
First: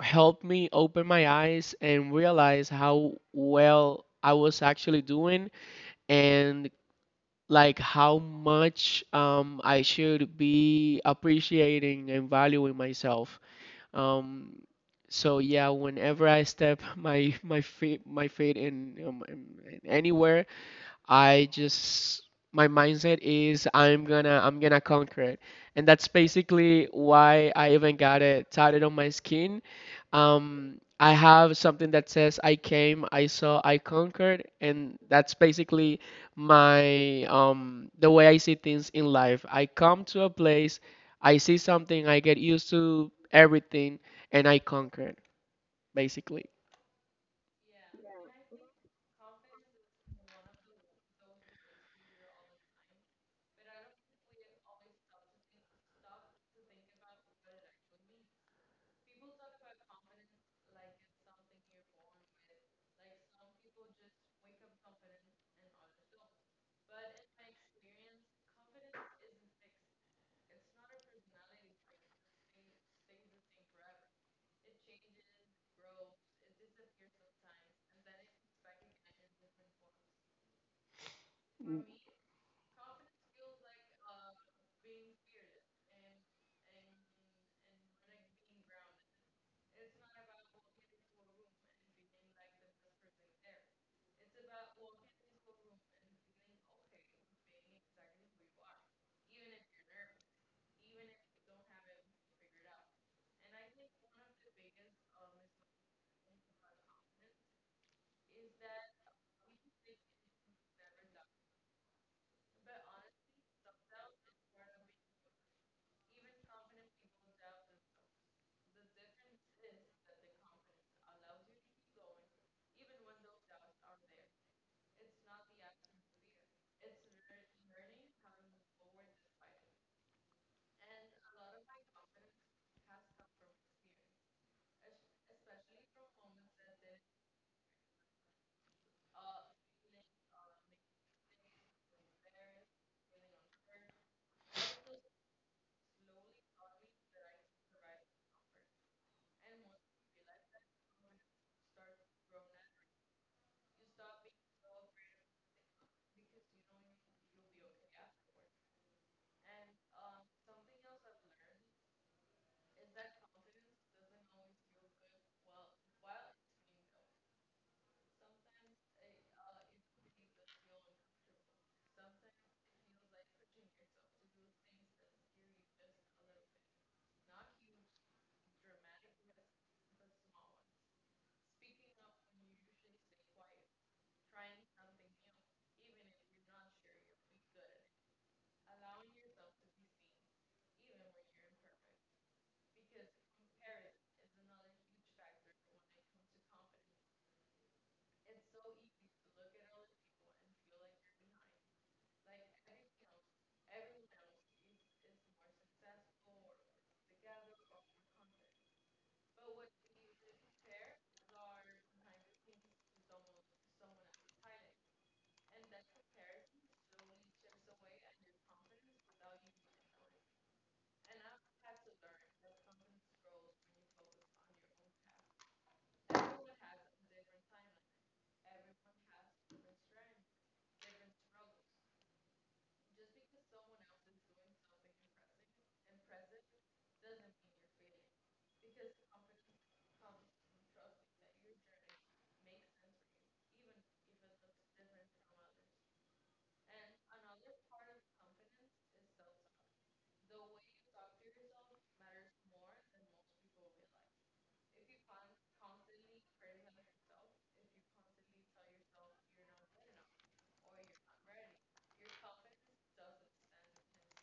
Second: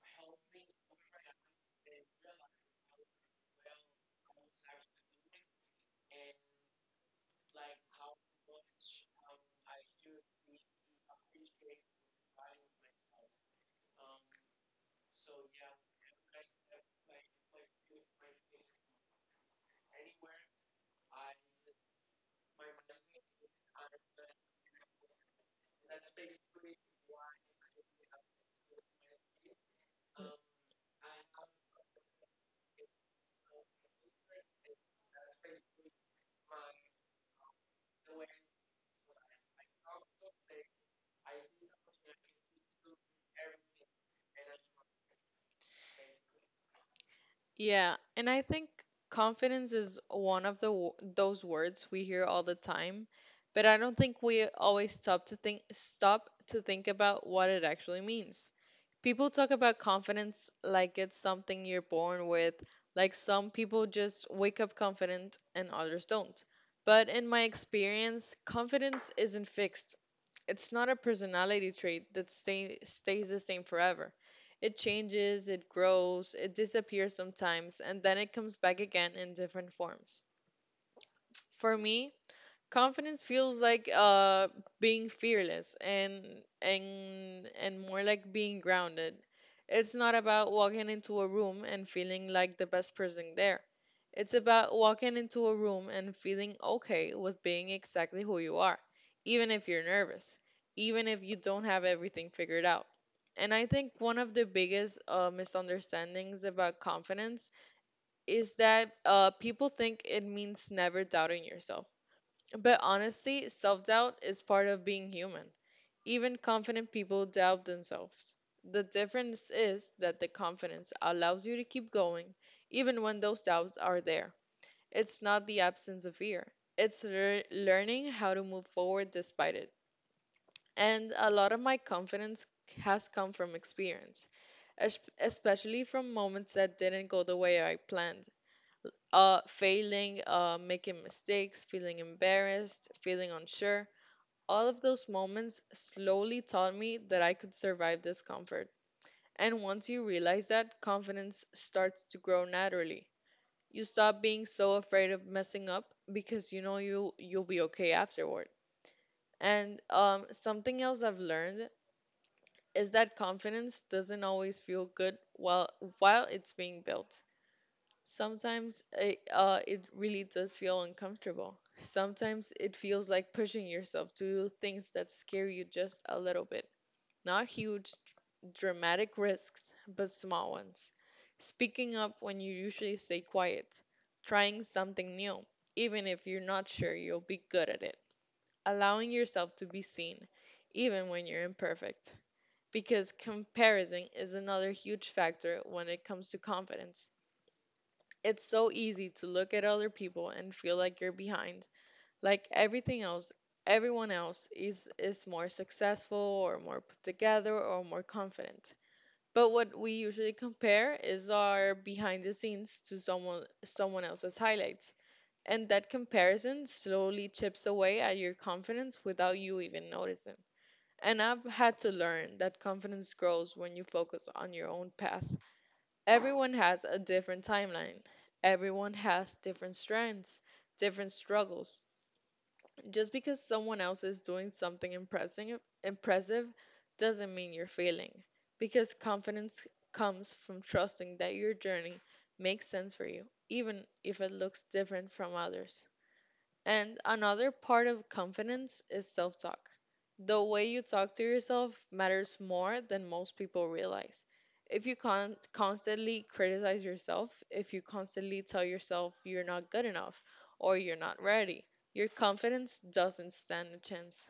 helped me open my eyes and realize how well I was actually doing, and like how much I should be appreciating and valuing myself. Um, so yeah, whenever I step my feet in, in anywhere, I just my mindset is I'm gonna conquer it, and that's basically why I even got it tatted on my skin. I have something that says I came, I saw, I conquered, and that's basically my the way I see things in life. I come to a place, I see something, I get used to everything, and I conquer it, basically. Yeah, and I think confidence is one of those words we hear all the time, but I don't think we always stop to think about what it actually means. People talk about confidence like it's something you're born with, like some people just wake up confident and others don't. But in my experience, confidence isn't fixed. It's not a personality trait that stays the same forever. It changes, it grows, it disappears sometimes, and then it comes back again in different forms. For me, confidence feels like, being fearless, and and more like being grounded. It's not about walking into a room and feeling like the best person there. It's about walking into a room and feeling okay with being exactly who you are, even if you're nervous, even if you don't have everything figured out. And I think one of the biggest, misunderstandings about confidence is that, people think it means never doubting yourself. But honestly, self doubt is part of being human. Even confident people doubt themselves. The difference is that the confidence allows you to keep going even when those doubts are there. It's not the absence of fear, it's learning how to move forward despite it. And a lot of my confidence has come from experience, especially from moments that didn't go the way I planned. Failing, making mistakes, feeling embarrassed, feeling unsure, all of those moments slowly taught me that I could survive discomfort. And once you realize that, confidence starts to grow naturally. You stop being so afraid of messing up because you know you'll be okay afterward. And something else I've learned is that confidence doesn't always feel good while it's being built. Sometimes it, it really does feel uncomfortable. Sometimes it feels like pushing yourself to do things that scare you just a little bit. Not huge, dramatic risks, but small ones. Speaking up when you usually stay quiet. Trying something new, even if you're not sure you'll be good at it. Allowing yourself to be seen, even when you're imperfect. Because comparison is another huge factor when it comes to confidence. It's so easy to look at other people and feel like you're behind. Like everything else, everyone else is more successful or more put together or more confident. But what we usually compare is our behind the scenes to someone else's highlights. And that comparison slowly chips away at your confidence without you even noticing. And I've had to learn that confidence grows when you focus on your own path. Everyone has a different timeline. Everyone has different strengths, different struggles. Just because someone else is doing something impressive doesn't mean you're failing. Because confidence comes from trusting that your journey makes sense for you, even if it looks different from others. And another part of confidence is self talk. The way you talk to yourself matters more than most people realize. If you constantly criticize yourself, if you constantly tell yourself you're not good enough or you're not ready, your confidence doesn't stand a chance.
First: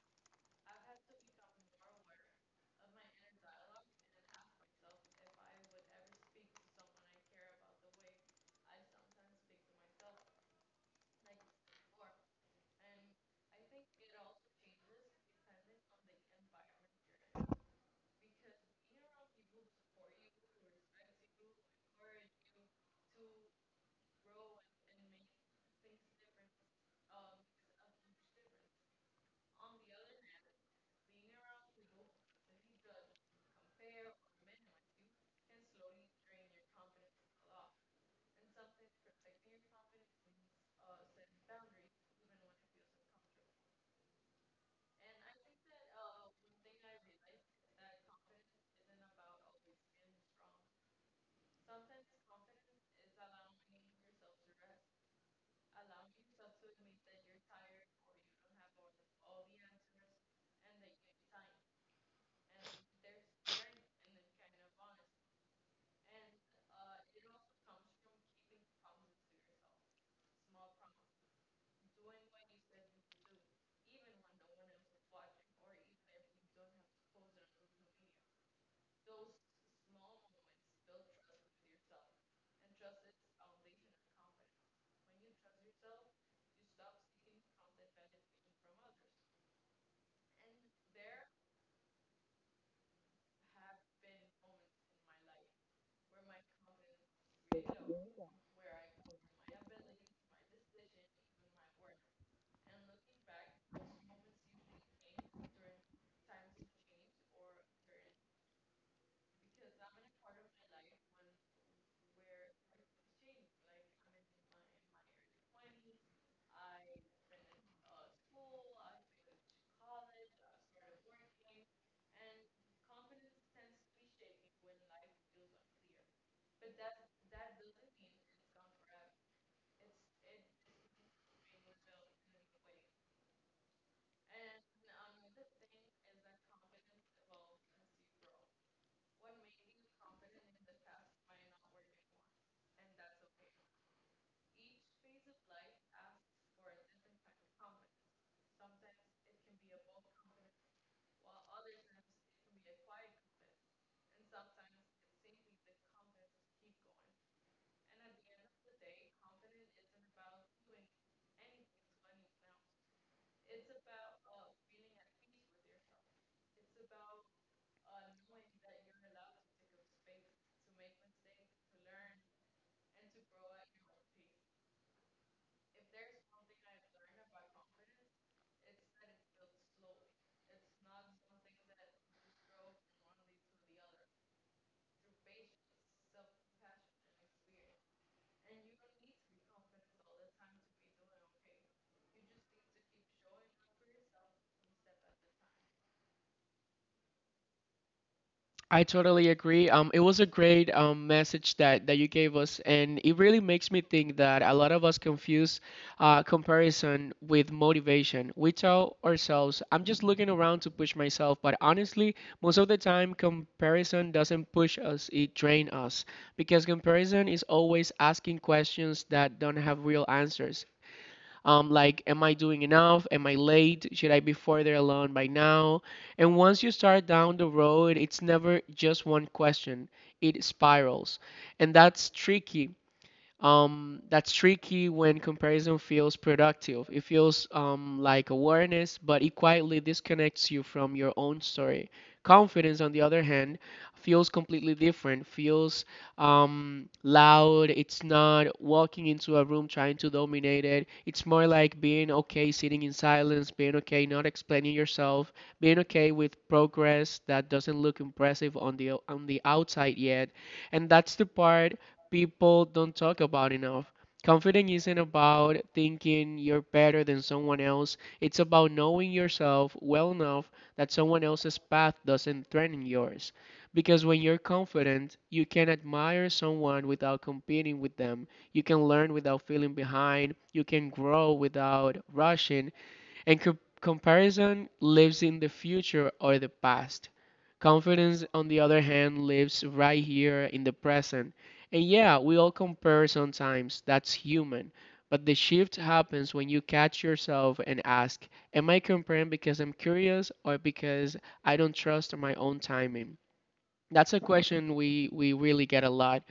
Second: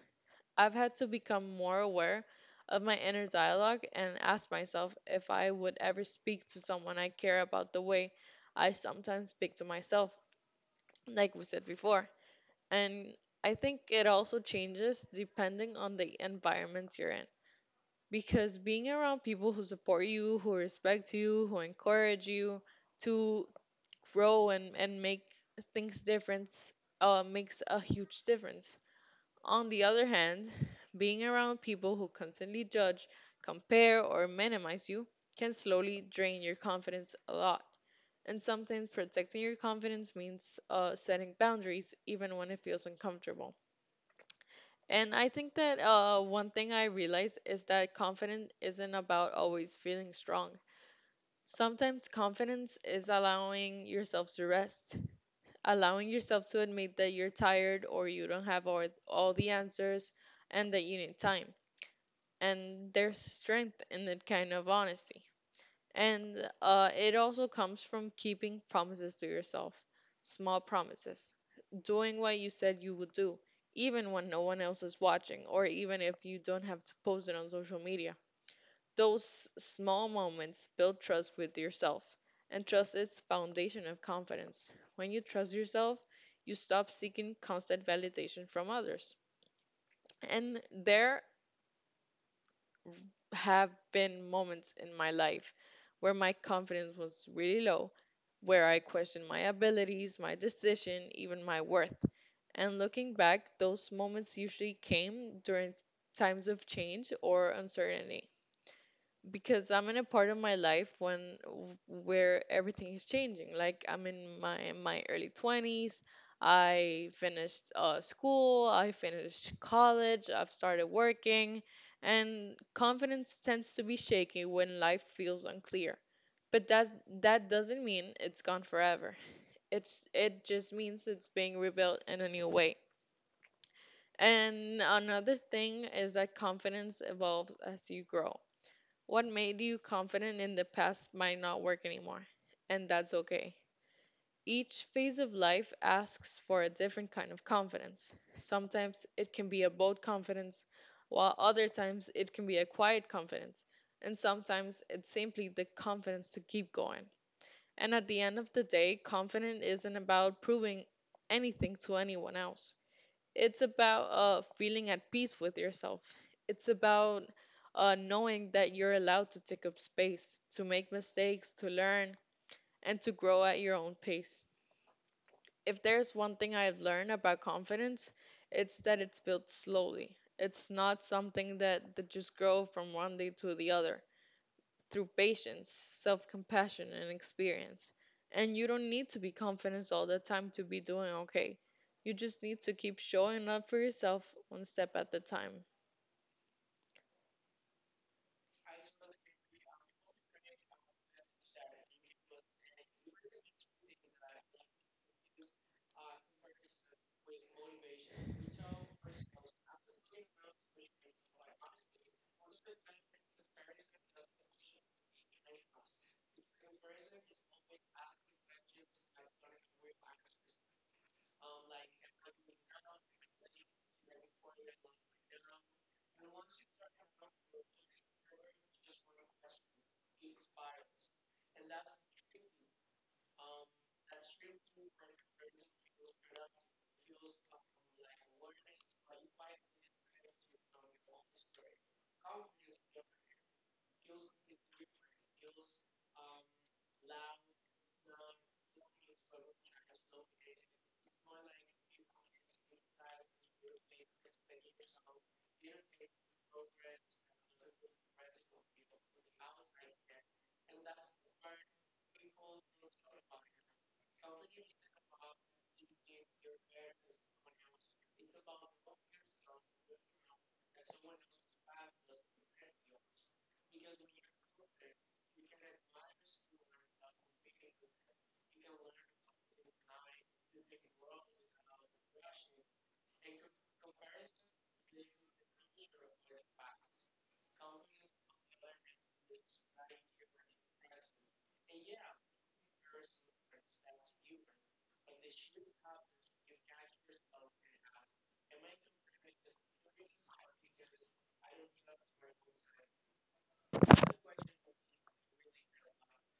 I've had to become more aware of my inner dialogue and ask myself if I would ever speak to someone I care about the way I sometimes speak to myself, like we said before. And I think it also changes depending on the environment you're in. Because being around people who support you, who respect you, who encourage you to grow, and make things different, makes a huge difference. On the other hand, being around people who constantly judge, compare, or minimize you can slowly drain your confidence a lot. And sometimes protecting your confidence means, setting boundaries even when it feels uncomfortable. And I think that, one thing I realized is that confidence isn't about always feeling strong. Sometimes confidence is allowing yourself to rest, allowing yourself to admit that you're tired or you don't have all the answers and that you need time. And there's strength in that kind of honesty. And, it also comes from keeping promises to yourself, small promises, doing what you said you would do, even when no one else is watching, or even if you don't have to post it on social media. Those small moments build trust with yourself, and trust is foundation of confidence. When you trust yourself, you stop seeking constant validation from others. And there have been moments in my life where my confidence was really low, where I questioned my abilities, my decision, even my worth. And looking back, those moments usually came during times of change or uncertainty, because I'm in a part of my life when where everything is changing. Like I'm in my early 20s. I finished, school, I finished college, I've started working, and confidence tends to be shaky when life feels unclear. But that doesn't mean it's gone forever. It just means it's being rebuilt in a new way. And another thing is that confidence evolves as you grow. What made you confident in the past might not work anymore, and that's okay. Each phase of life asks for a different kind of confidence. Sometimes it can be a bold confidence, while other times it can be a quiet confidence, and sometimes it's simply the confidence to keep going. And at the end of the day, confidence isn't about proving anything to anyone else. It's about, feeling at peace with yourself. It's about, knowing that you're allowed to take up space, to make mistakes, to learn, and to grow at your own pace. If there's one thing I've learned about confidence, it's that it's built slowly. It's not something that just grow from one day to the other through patience, self compassion, and experience. And you don't need to be confident all the time to be doing okay. You just need to keep showing up for yourself one step at a time. I totally agree. It was a great message that you gave us, and it really makes me think that a lot of us confuse comparison with motivation. We tell ourselves, I'm just looking around to push myself, but honestly, most of the time, comparison doesn't push us, it drains us, because comparison is always asking questions that don't have real answers, like, am I doing enough? Am I late? Should I be further along by now? And once you start down the road, it's never just one question, it spirals. And that's tricky, that's tricky when comparison feels productive. It feels like awareness, but it quietly disconnects you from your own story. Confidence, on the other hand, feels completely different, feels loud. It's not walking into a room trying to dominate it. It's more like being okay sitting in silence, being okay not explaining yourself, being okay with progress that doesn't look impressive on the outside yet. And that's the part people don't talk about enough. Confidence isn't about thinking you're better than someone else. It's about knowing yourself well enough that someone else's path doesn't threaten yours. Because when you're confident, you can admire someone without competing with them. You can learn without feeling behind. You can grow without rushing. And comparison lives in the future or the past. Confidence, on the other hand, lives right here in the present. And yeah, we all compare sometimes, that's human. But the shift happens when you catch yourself and ask, am I comparing because I'm curious, or because I don't trust my own timing? That's a question we really get a lot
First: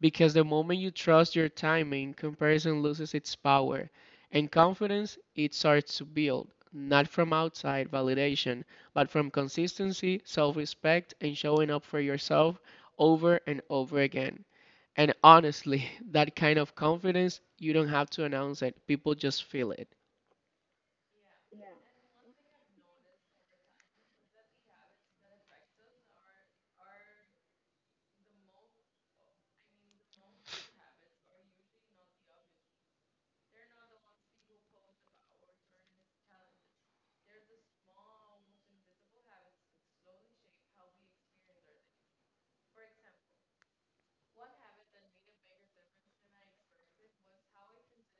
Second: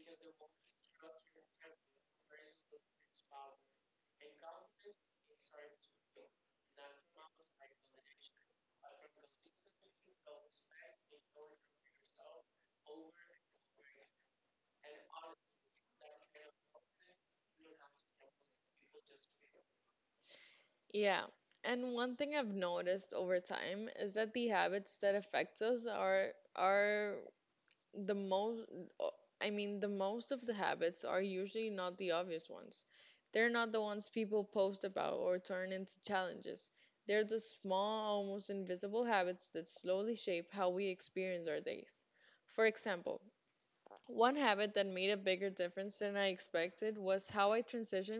because the moment you trust your timing, comparison loses its power and confidence it starts to build, not from outside validation, but from consistency, self-respect and showing up for yourself over and over again. And honestly, that kind of confidence, you don't have to announce it. People just feel it. Yeah. And one thing I've noticed over time is that the habits that affect us are the most o- the most of the habits are usually not the obvious ones. They're not the ones people post about or turn into challenges. They're the small, almost invisible habits that slowly shape how we experience our days. For example, one habit that made a bigger difference than I expected was how I transitioned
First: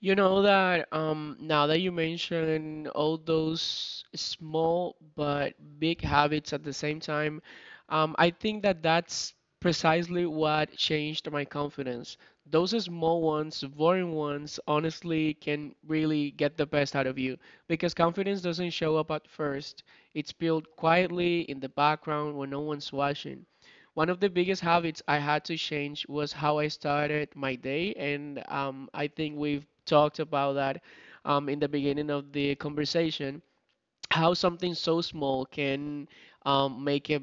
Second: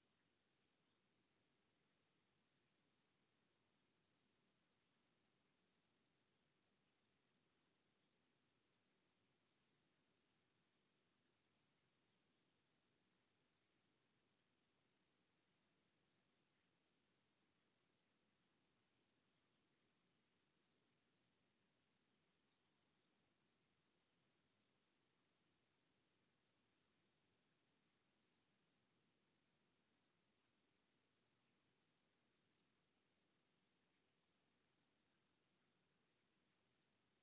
You know that now that you mention all those small but big habits at the same time, I think that's precisely what changed my confidence. Those small ones, boring ones, honestly can really get the best out of you because confidence doesn't show up at first. It's built quietly in the background when no one's watching. One of the biggest habits I had to change was how I started my day, and I think we've talked about that in the beginning of the conversation how something so small can make a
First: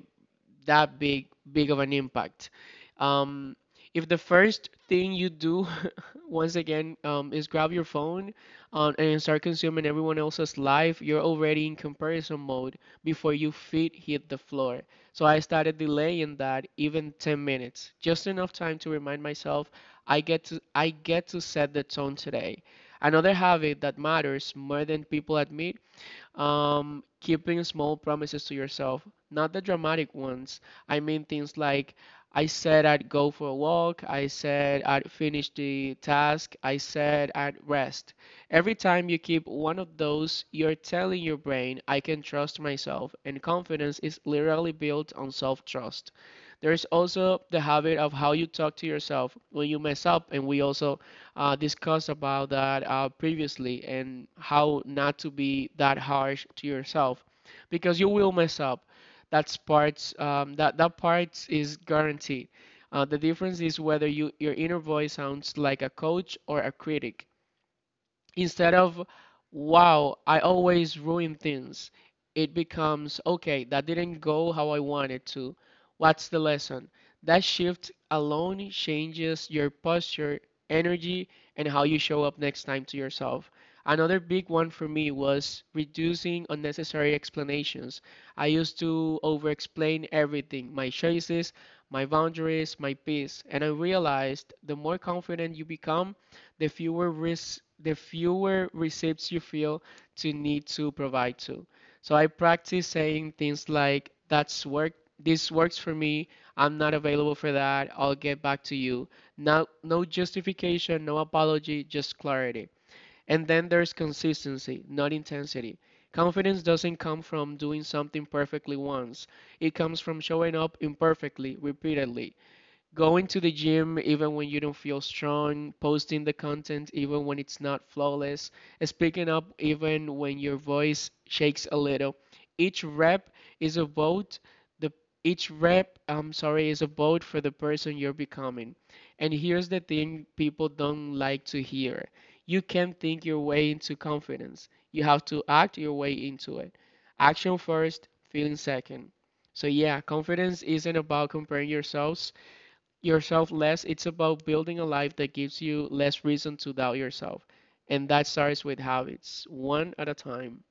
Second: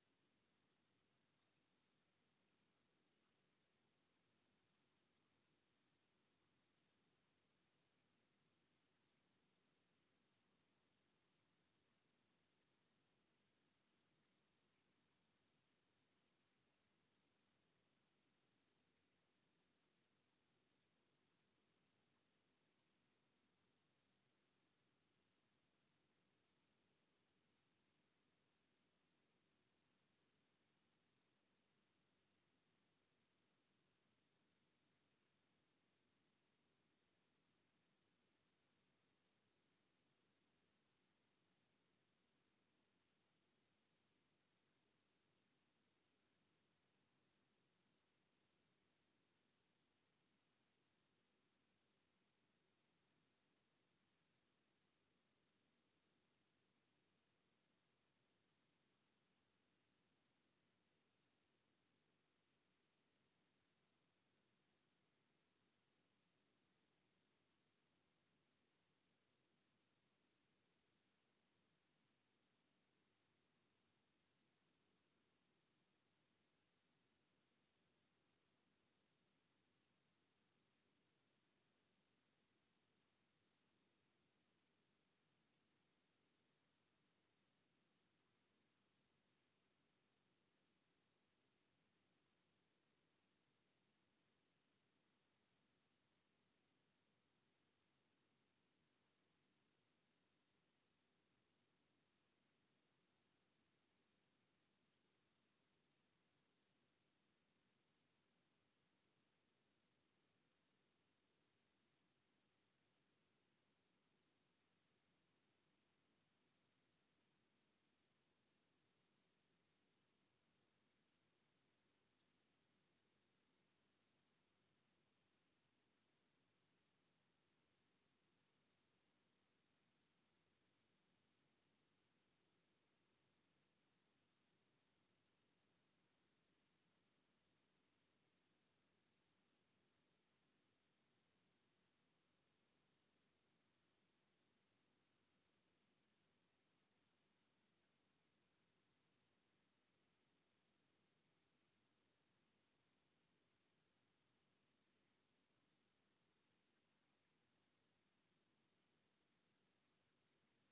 that big of an impact. Um, if the first thing you do, once again, is grab your phone and start consuming everyone else's life, you're already in comparison mode before your feet hit the floor. So I started delaying that even 10 minutes, just enough time to remind myself I get to set the tone today. Another habit that matters more than people admit, keeping small promises to yourself, not the dramatic ones. I mean things like I said I'd go for a walk, I said I'd finish the task, I said I'd rest. Every time you keep one of those, you're telling your brain, I can trust myself, and confidence is literally built on self-trust. There's also the habit of how you talk to yourself when you mess up, and we also discussed about that previously and how not to be that harsh to yourself because you will mess up. That's parts, that part is guaranteed. The difference is whether your inner voice sounds like a coach or a critic. Instead of, wow, I always ruin things, it becomes, okay, that didn't go how I wanted to. What's the lesson? That shift alone changes your posture, energy, and how you show up next time to yourself. Another big one for me was reducing unnecessary explanations. I used to over explain everything, my choices, my boundaries, my peace, and I realized the more confident you become, the fewer risks, the fewer receipts you feel to need to provide to. So I practice saying things like, "That's work. This works for me. I'm not available for that. I'll get back to you." Now, no justification, no apology, just clarity. And then there's consistency, not intensity. Confidence doesn't come from doing something perfectly once. It comes from showing up imperfectly, repeatedly, going to the gym even when you don't feel strong, posting the content even when it's not flawless, speaking up even when your voice shakes a little. Each rep is a vote. The each rep, I'm sorry, is a vote for the person you're becoming. And here's the thing people don't like to hear. You can't think your way into confidence. You have to act your way into it. Action first, feeling second. So yeah, confidence isn't about comparing yourselves yourself less. It's about building a life that gives you less reason to doubt yourself. And that starts with habits, one at a time.